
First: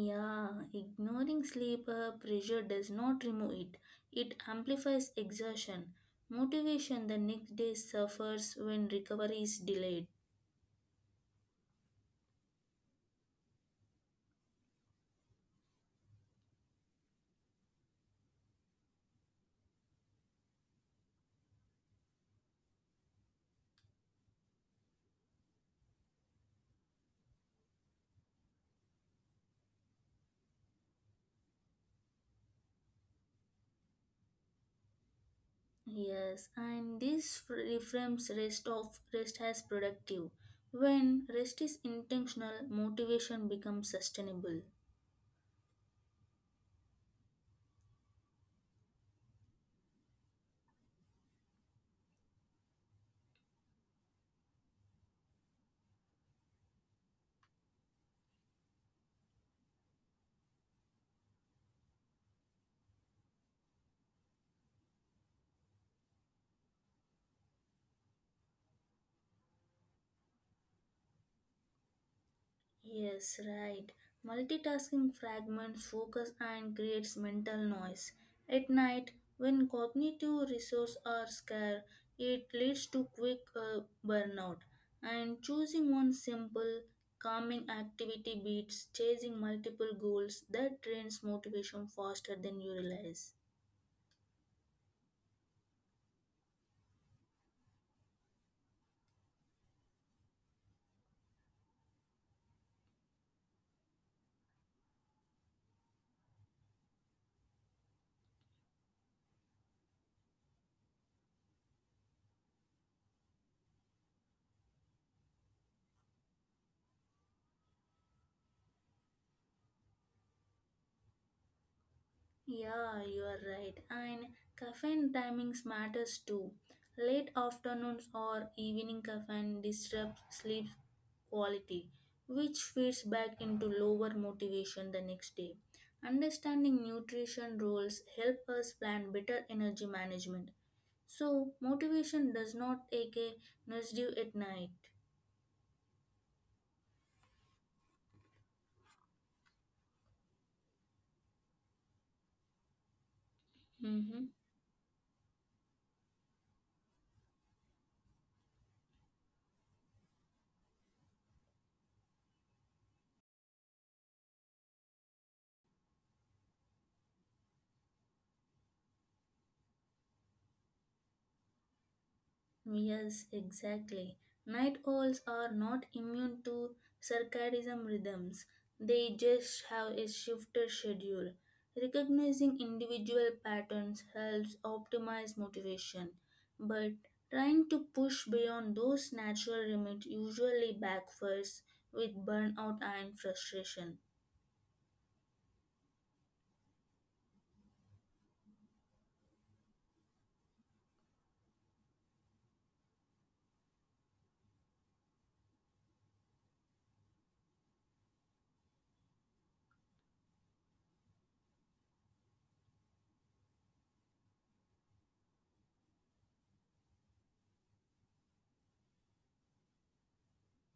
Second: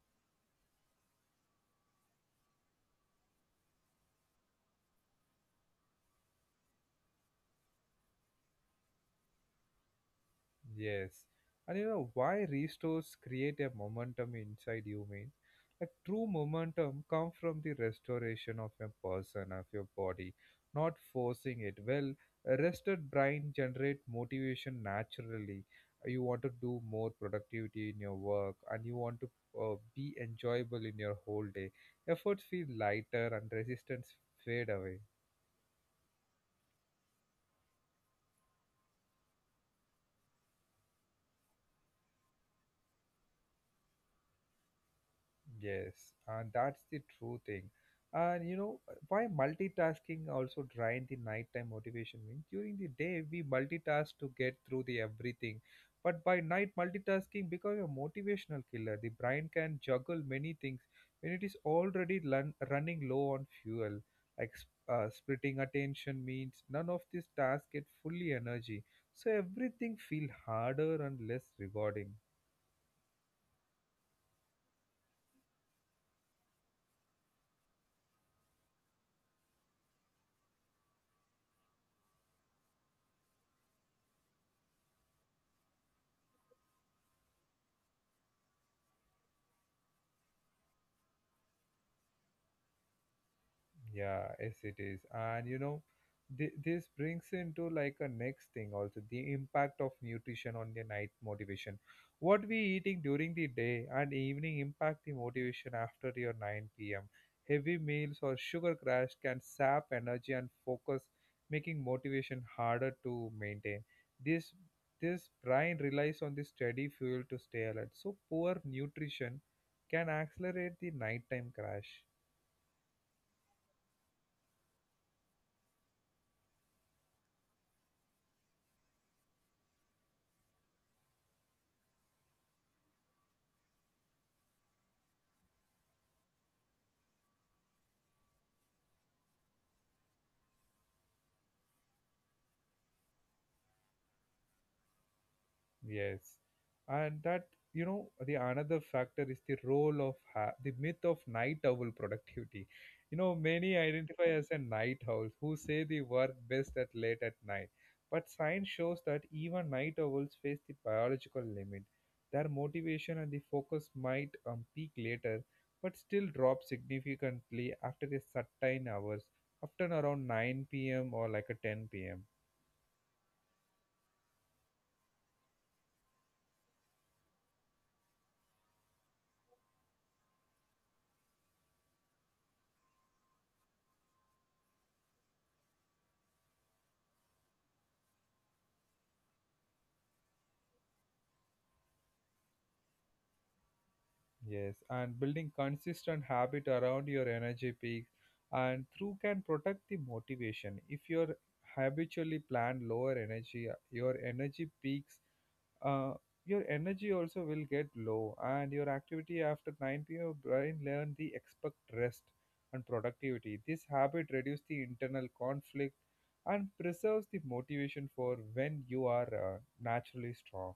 Yeah, ignoring sleep pressure does not remove it. It amplifies exhaustion. Motivation the next day suffers when recovery is delayed.
Yes. And you know why restores create a momentum inside you mean? Like true momentum come from the restoration of a person, of your body, not forcing it. Well, a rested brain generate motivation naturally. You want to do more productivity in your work and you want to be enjoyable in your whole day. Efforts feel lighter and resistance fade away.
Yes, and this reframes rest as productive. When rest is intentional, motivation becomes sustainable.
Yes, and that's the true thing. And you know why multitasking also drained the nighttime motivation means during the day we multitask to get through the everything. But by night multitasking becomes a motivational killer. The brain can juggle many things when it is already running low on fuel. Like splitting attention means none of these tasks get fully energy. So everything feel harder and less rewarding.
Yes, right. Multitasking fragments focus and creates mental noise. At night, when cognitive resources are scarce, it leads to quick burnout. And choosing one simple, calming activity beats chasing multiple goals that drains motivation faster than you realize.
Yeah, yes, it is. And you know, this brings into like a next thing also, the impact of nutrition on the night motivation. What we eating during the day and evening impact the motivation after your 9 p.m. Heavy meals or sugar crash can sap energy and focus, making motivation harder to maintain. This this brain relies on the steady fuel to stay alert. So poor nutrition can accelerate the nighttime crash.
Yeah, you are right. And caffeine timings matters too. Late afternoons or evening caffeine disrupts sleep quality, which feeds back into lower motivation the next day. Understanding nutrition roles help us plan better energy management. So motivation does not take a nosedive at night.
Yes, and that you know the another factor is the role of the myth of night owl productivity. You know, many identify
Mhm.
as a night owls who say they work best at late at night, but science shows that even night owls face the biological limit. Their motivation and the focus might peak later, but still drop significantly after a certain hours, often around 9 p.m. or like a 10 p.m.
Yes, exactly. Night owls are not immune to circadian rhythms. They just have a shifted schedule. Recognizing individual patterns helps optimize motivation, but trying to push beyond those natural limits usually backfires with burnout and frustration.
Yes, and building consistent habit around your energy peak and through can protect the motivation. If you're habitually plan lower energy, your energy peaks, uh, your energy also will get low, and your activity after 9 p.m. your brain learn the expect rest and productivity. This habit reduces the internal conflict and preserves the motivation for when you are naturally strong.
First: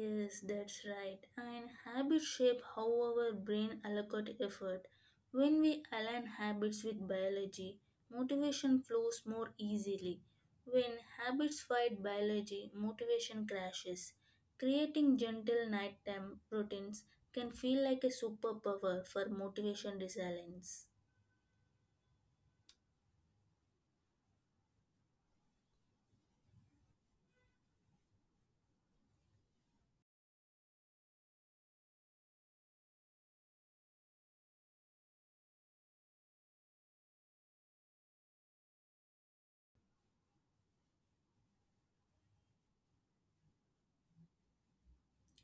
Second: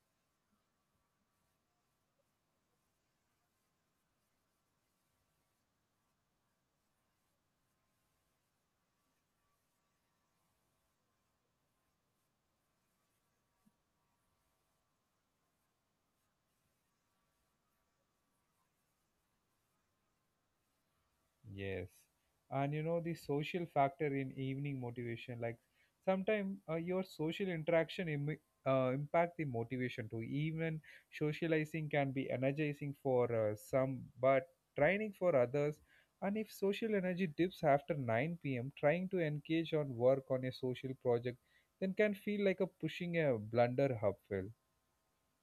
Yes, that's right. And habits shape how our brain allocate effort. When we align habits with biology, motivation flows more easily. When habits fight biology, motivation crashes. Creating gentle nighttime routines can feel like a superpower for motivation resilience.
Yes. And you know, the social factor in evening motivation, like sometimes your social interaction impact the motivation too. Even socializing can be energizing for some, but draining for others. And if social energy dips after 9 p.m., trying to engage on work on a social project then can feel like a pushing a blunder uphill.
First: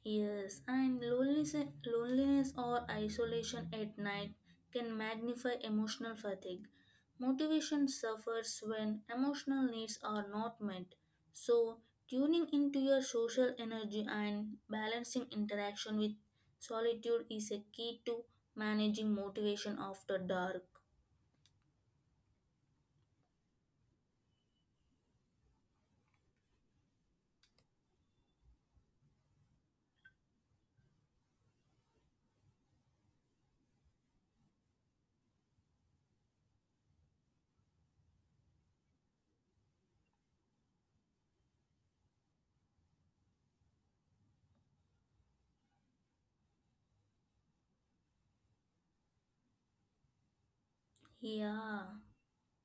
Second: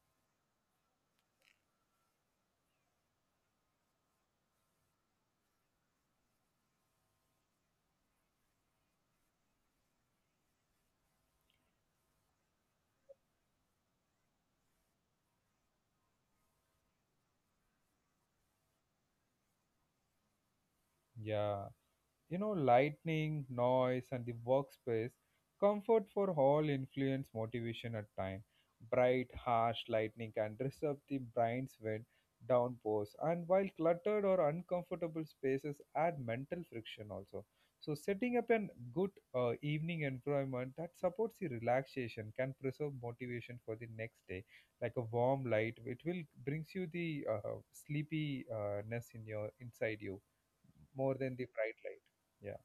Yes, and loneliness or isolation at night can magnify emotional fatigue. Motivation suffers when emotional needs are not met. So, tuning into your social energy and balancing interaction with solitude is a key to managing motivation after dark.
Yeah. You know, lightning noise and the workspace comfort for all influence motivation at time, bright harsh lightning can disrupt the brain's when downpours, and while cluttered or uncomfortable spaces add mental friction also. So setting up a good evening environment that supports the relaxation can preserve motivation for the next day, like a warm light it will brings you the sleepiness in your inside you more than the bright
Yeah.
light. yeah,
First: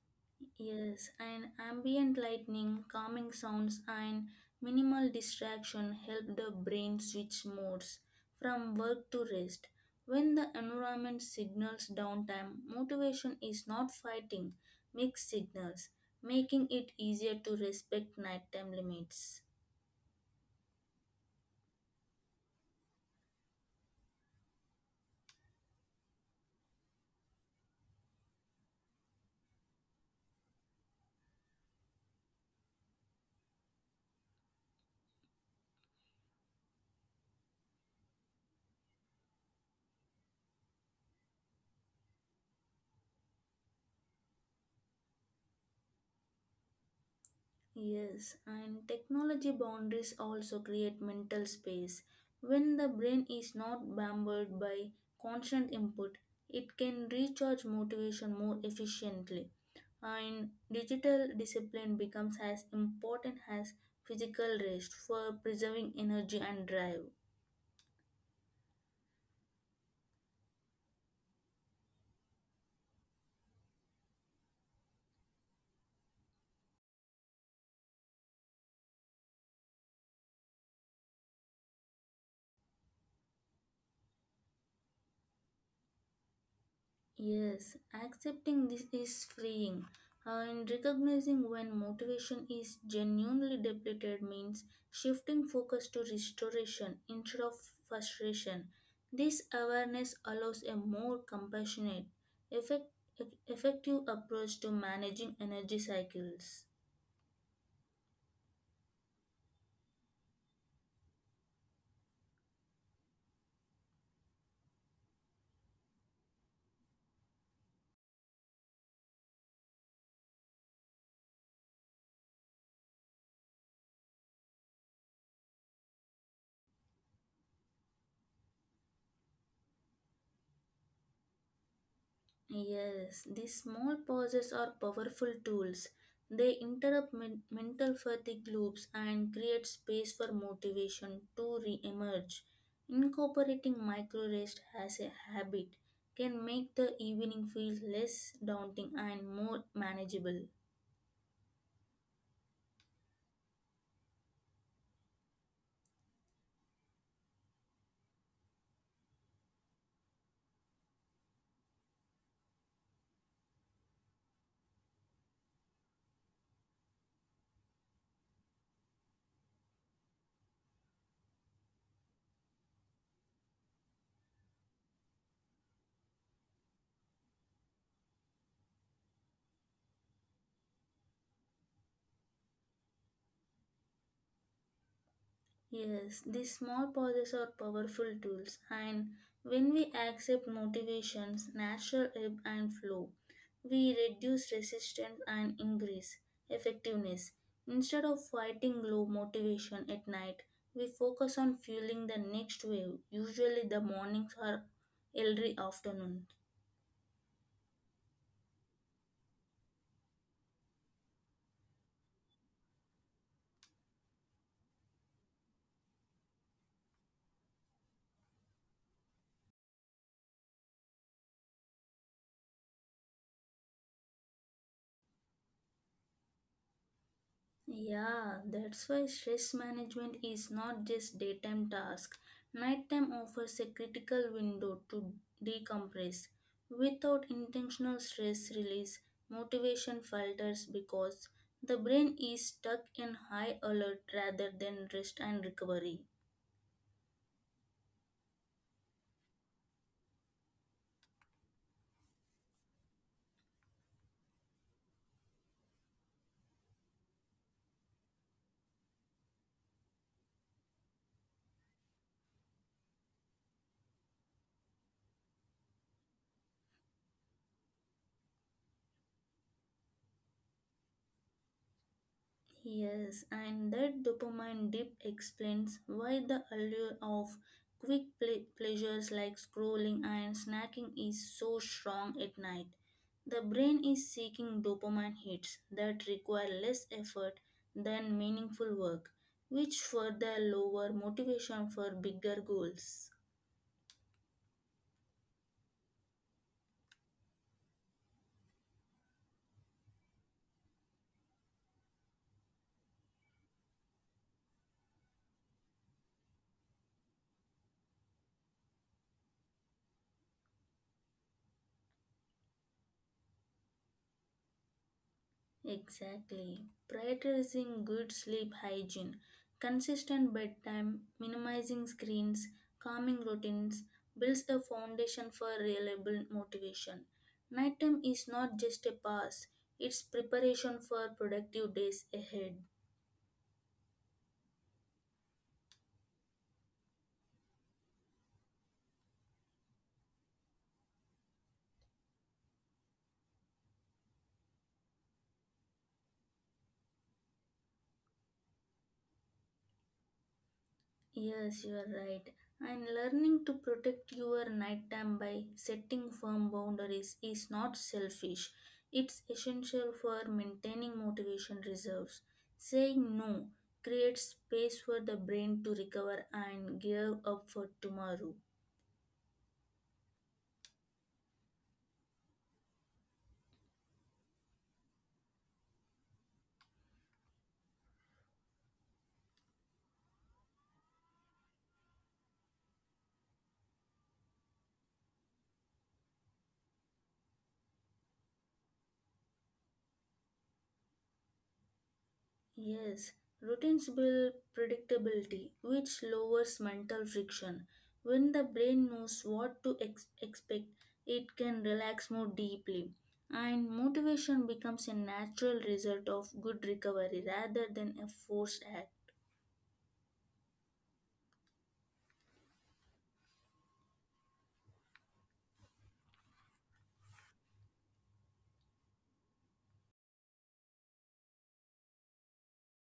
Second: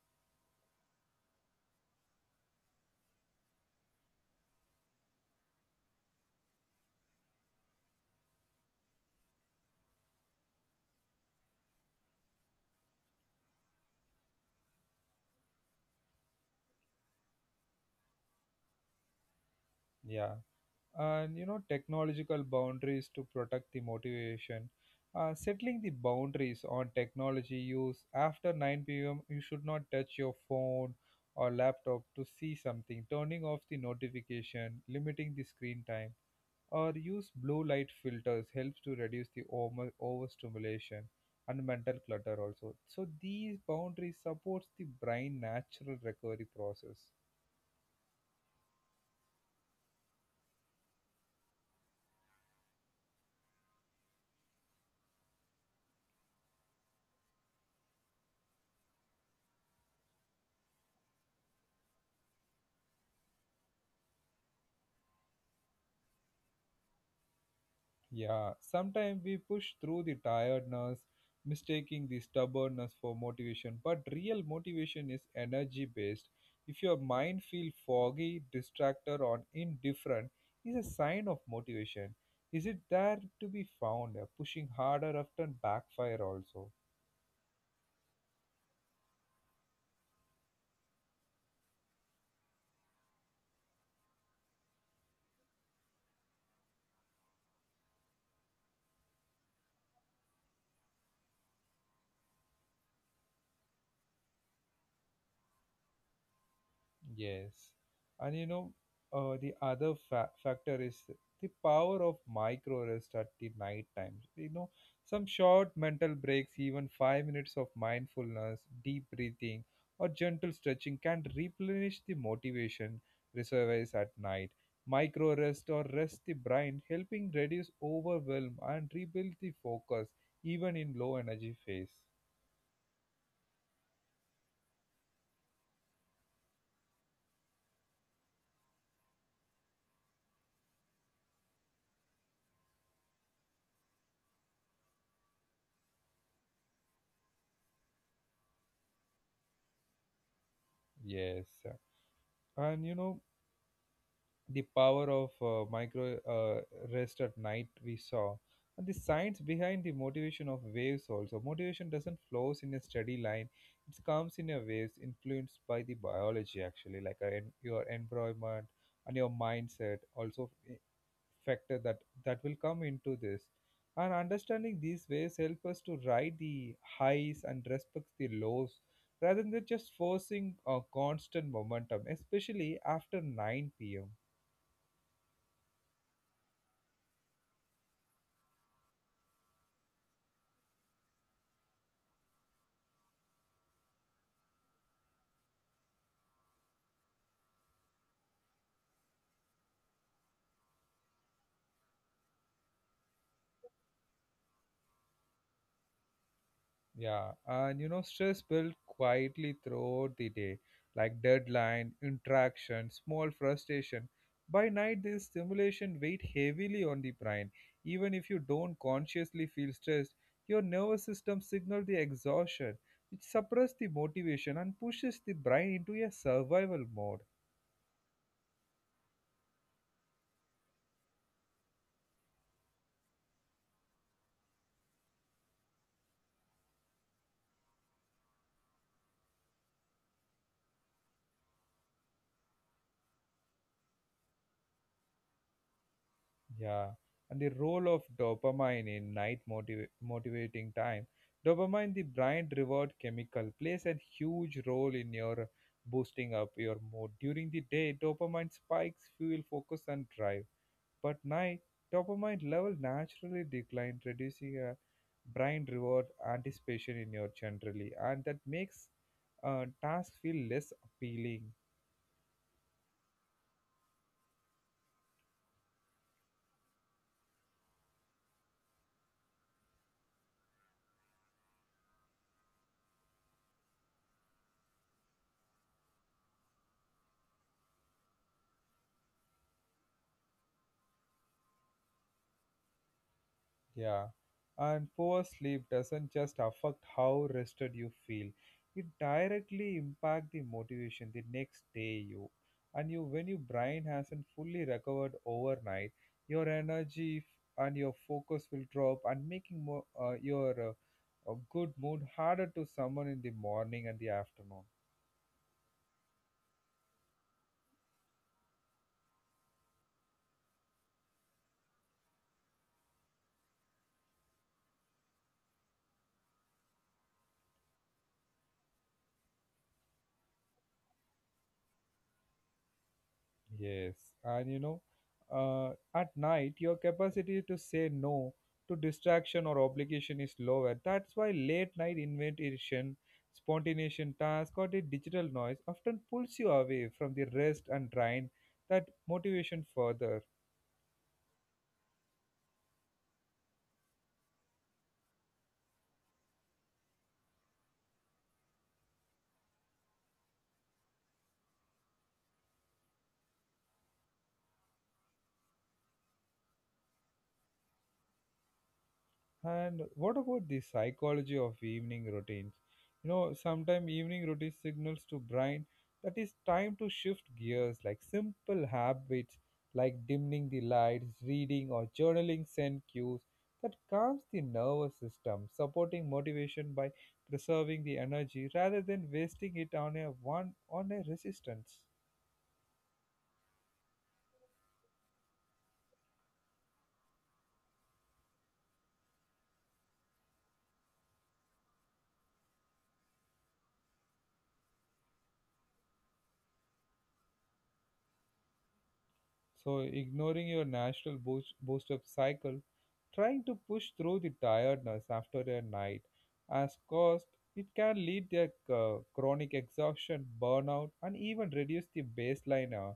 Yes, and ambient lighting, calming sounds, and minimal distraction help the brain switch modes from work to rest. When the environment signals downtime, motivation is not fighting mixed signals, making it easier to respect nighttime limits.
yeah. And technological boundaries to protect the motivation. Settling the boundaries on technology use after 9 p.m., you should not touch your phone or laptop to see something, turning off the notification, limiting the screen time, or use blue light filters helps to reduce the over overstimulation and mental clutter also. So these boundaries supports the brain natural recovery process.
Yes, and technology boundaries also create mental space. When the brain is not bombarded by constant input, it can recharge motivation more efficiently. And digital discipline becomes as important as physical rest for preserving energy and drive.
Yeah, sometimes we push through the tiredness, mistaking the stubbornness for motivation, but real motivation is energy based. If your mind feels foggy, distracted, or indifferent, is a sign of motivation. Is it there to be found? Pushing harder often backfire also.
Yes, accepting this is freeing. And recognizing when motivation is genuinely depleted means shifting focus to restoration instead of frustration. This awareness allows a more compassionate, effect- effective approach to managing energy cycles.
Yes. And the other factor is the power of micro rest at the night times. You know, some short mental breaks, even 5 minutes of mindfulness, deep breathing, or gentle stretching can replenish the motivation reservoirs at night. Micro rest or rest the brain, helping reduce overwhelm and rebuild the focus even in low energy phase.
Yes, these small pauses are powerful tools. They interrupt mental fatigue loops and create space for motivation to re emerge. Incorporating micro rest as a habit can make the evening feel less daunting and more manageable.
Yes. And you know, the power of micro rest at night we saw, and the science behind the motivation of waves also. Motivation doesn't flows in a steady line, it comes in a waves influenced by the biology actually, like your environment and your mindset also factor that that will come into this, and understanding these waves help us to ride the highs and respect the lows rather than just forcing a constant momentum, especially after 9 p.m.
Yes, these small pauses are powerful tools, and when we accept motivations, natural ebb and flow, we reduce resistance and increase effectiveness. Instead of fighting low motivation at night, we focus on fueling the next wave, usually the mornings or early afternoon.
Yeah, and you know, stress built quietly throughout the day, like deadline, interaction, small frustration. By night, this stimulation weight heavily on the brain. Even if you don't consciously feel stressed, your nervous system signal the exhaustion, which suppress the motivation and pushes the brain into a survival mode.
Yeah, that's why stress management is not just daytime task. Nighttime offers a critical window to decompress. Without intentional stress release, motivation falters because the brain is stuck in high alert rather than rest and recovery.
Yeah, and the role of dopamine in night motivating time. Dopamine, the brain reward chemical, plays a huge role in your boosting up your mood. During the day, dopamine spikes fuel focus and drive, but night dopamine level naturally decline, reducing a brain reward anticipation in your generally, and that makes tasks feel less appealing.
Yes, and that dopamine dip explains why the allure of quick pleasures like scrolling and snacking is so strong at night. The brain is seeking dopamine hits that require less effort than meaningful work, which further lower motivation for bigger goals.
Yeah, and poor sleep doesn't just affect how rested you feel. It directly impact the motivation the next day you, and you when your brain hasn't fully recovered overnight, your energy and your focus will drop and making more your a good mood harder to summon in the morning and the afternoon.
Exactly. Prioritizing good sleep hygiene, consistent bedtime, minimizing screens, calming routines builds a foundation for reliable motivation. Nighttime is not just a pass, it's preparation for productive days ahead.
Yes, and uh, at night, your capacity to say no to distraction or obligation is lower. That's why late night invention, spontaneous task, or the digital noise often pulls you away from the rest and drain that motivation further.
Yes, you are right. And learning to protect your nighttime by setting firm boundaries is not selfish. It's essential for maintaining motivation reserves. Saying no creates space for the brain to recover and gear up for tomorrow.
And what about the psychology of evening routines? You know, sometimes evening routine signals to brain that it's time to shift gears, like simple habits like dimming the lights, reading or journaling send cues that calms the nervous system, supporting motivation by preserving the energy rather than wasting it on a one on a resistance.
Yes, routines build predictability, which lowers mental friction. When the brain knows what to expect, it can relax more deeply, and motivation becomes a natural result of good recovery rather than a forced act.
So, ignoring your natural boost up cycle, trying to push through the tiredness after a night as caused, it can lead to chronic exhaustion, burnout, and even reduce the baseline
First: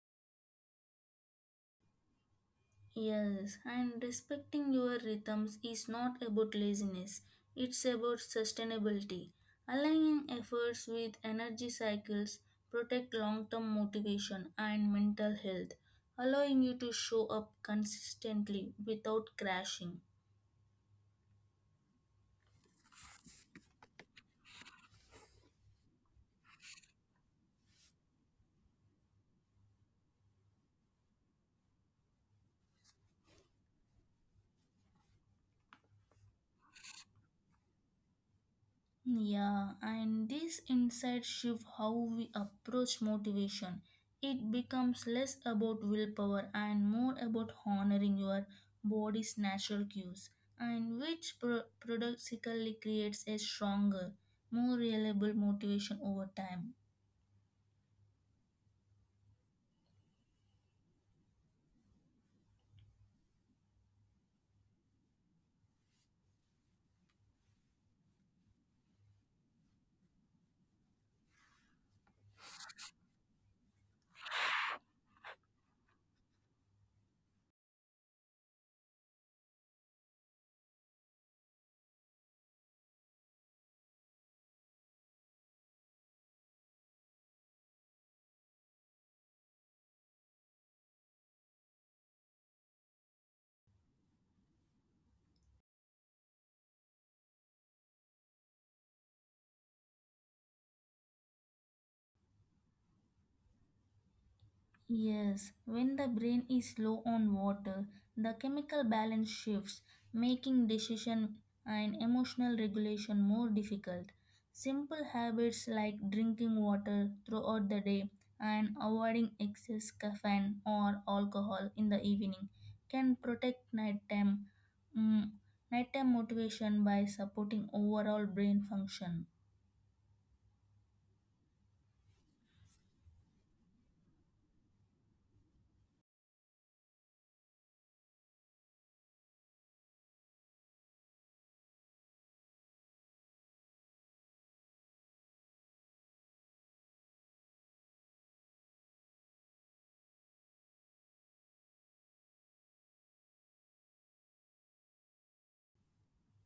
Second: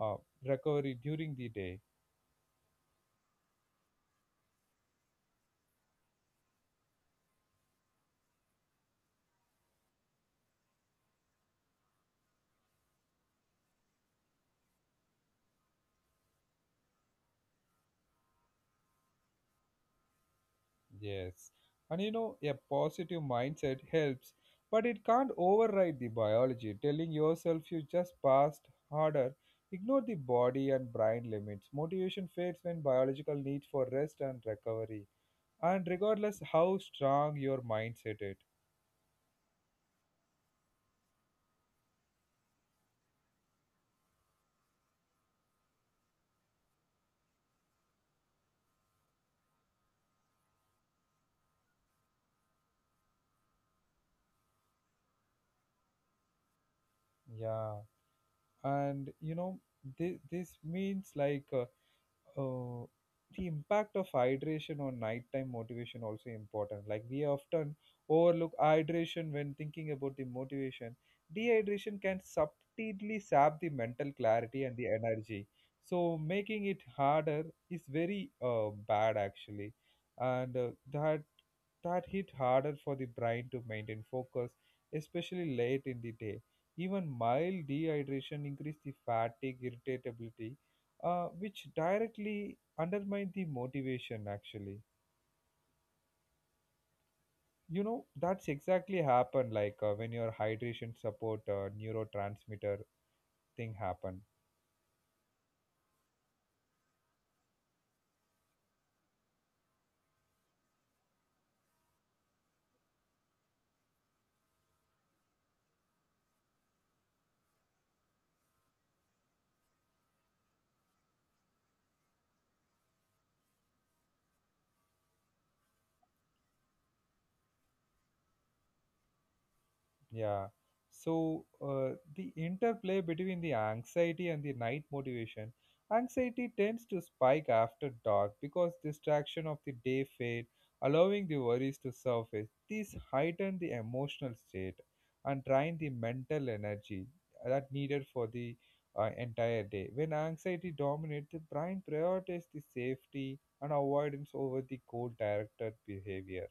uh, recovery during the day.
Yes, and respecting your rhythms is not about laziness, it's about sustainability. Aligning efforts with energy cycles protect long-term motivation and mental health, allowing you to show up consistently without crashing.
Yes. And you know, a positive mindset helps, but it can't override the biology. Telling yourself you just passed harder, ignore the body and brain limits. Motivation fades when biological needs for rest and recovery. And regardless how strong your mindset is.
Yeah, and this insight shift how we approach motivation. It becomes less about willpower and more about honoring your body's natural cues, and which paradoxically creates a stronger, more reliable motivation over time.
Yeah. And you know, this means like uh, the impact of hydration on nighttime motivation also important, like we often overlook hydration when thinking about the motivation. Dehydration can subtly sap the mental clarity and the energy, so making it harder is very bad actually, and that hit harder for the brain to maintain focus, especially late in the day. Even mild dehydration increased the fatigue, irritability, which directly undermine the motivation. Actually, you know that's exactly happened. Like when your hydration support neurotransmitter thing happened.
Yes, when the brain is low on water, the chemical balance shifts, making decision and emotional regulation more difficult. Simple habits like drinking water throughout the day and avoiding excess caffeine or alcohol in the evening can protect nighttime, mm, nighttime motivation by supporting overall brain function.
Yeah. So the interplay between the anxiety and the night motivation. Anxiety tends to spike after dark because distraction of the day fade, allowing the worries to surface. These heighten the emotional state and drain the mental energy that needed for the entire day. When anxiety dominates, the brain prioritizes the safety and avoidance over the goal-directed behavior.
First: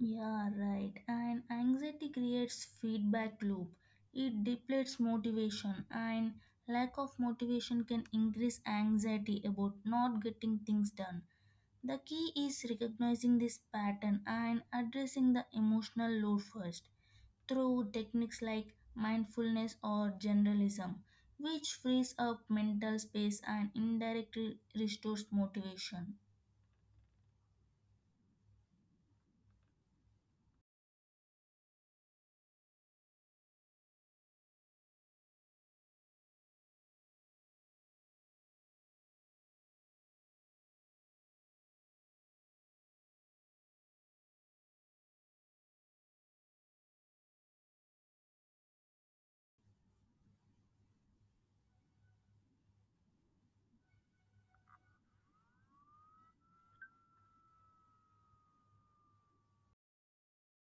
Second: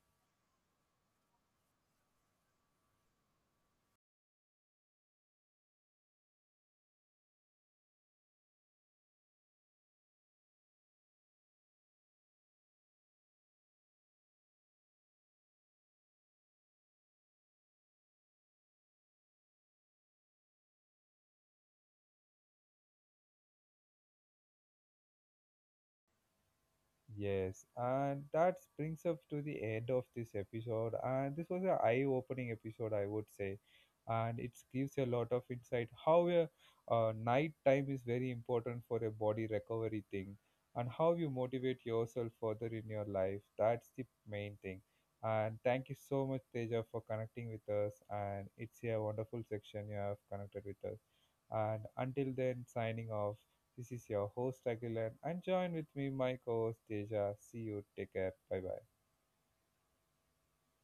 Yeah, right. And anxiety creates feedback loop. It depletes motivation and lack of motivation can increase anxiety about not getting things done. The key is recognizing this pattern and addressing the emotional load first through techniques like mindfulness or generalism, which frees up mental space and indirectly restores motivation.
Yes, and that brings us to the end of this episode. And this was an eye-opening episode, I would say, and it gives a lot of insight how a night time is very important for a body recovery thing, and how you motivate yourself further in your life. That's the main thing. And thank you so much, Teja, for connecting with us. And it's a wonderful section you have connected with us. And until then, signing off. This is your host Aguilar and join with me my co-host Deja. See you, take care, bye bye.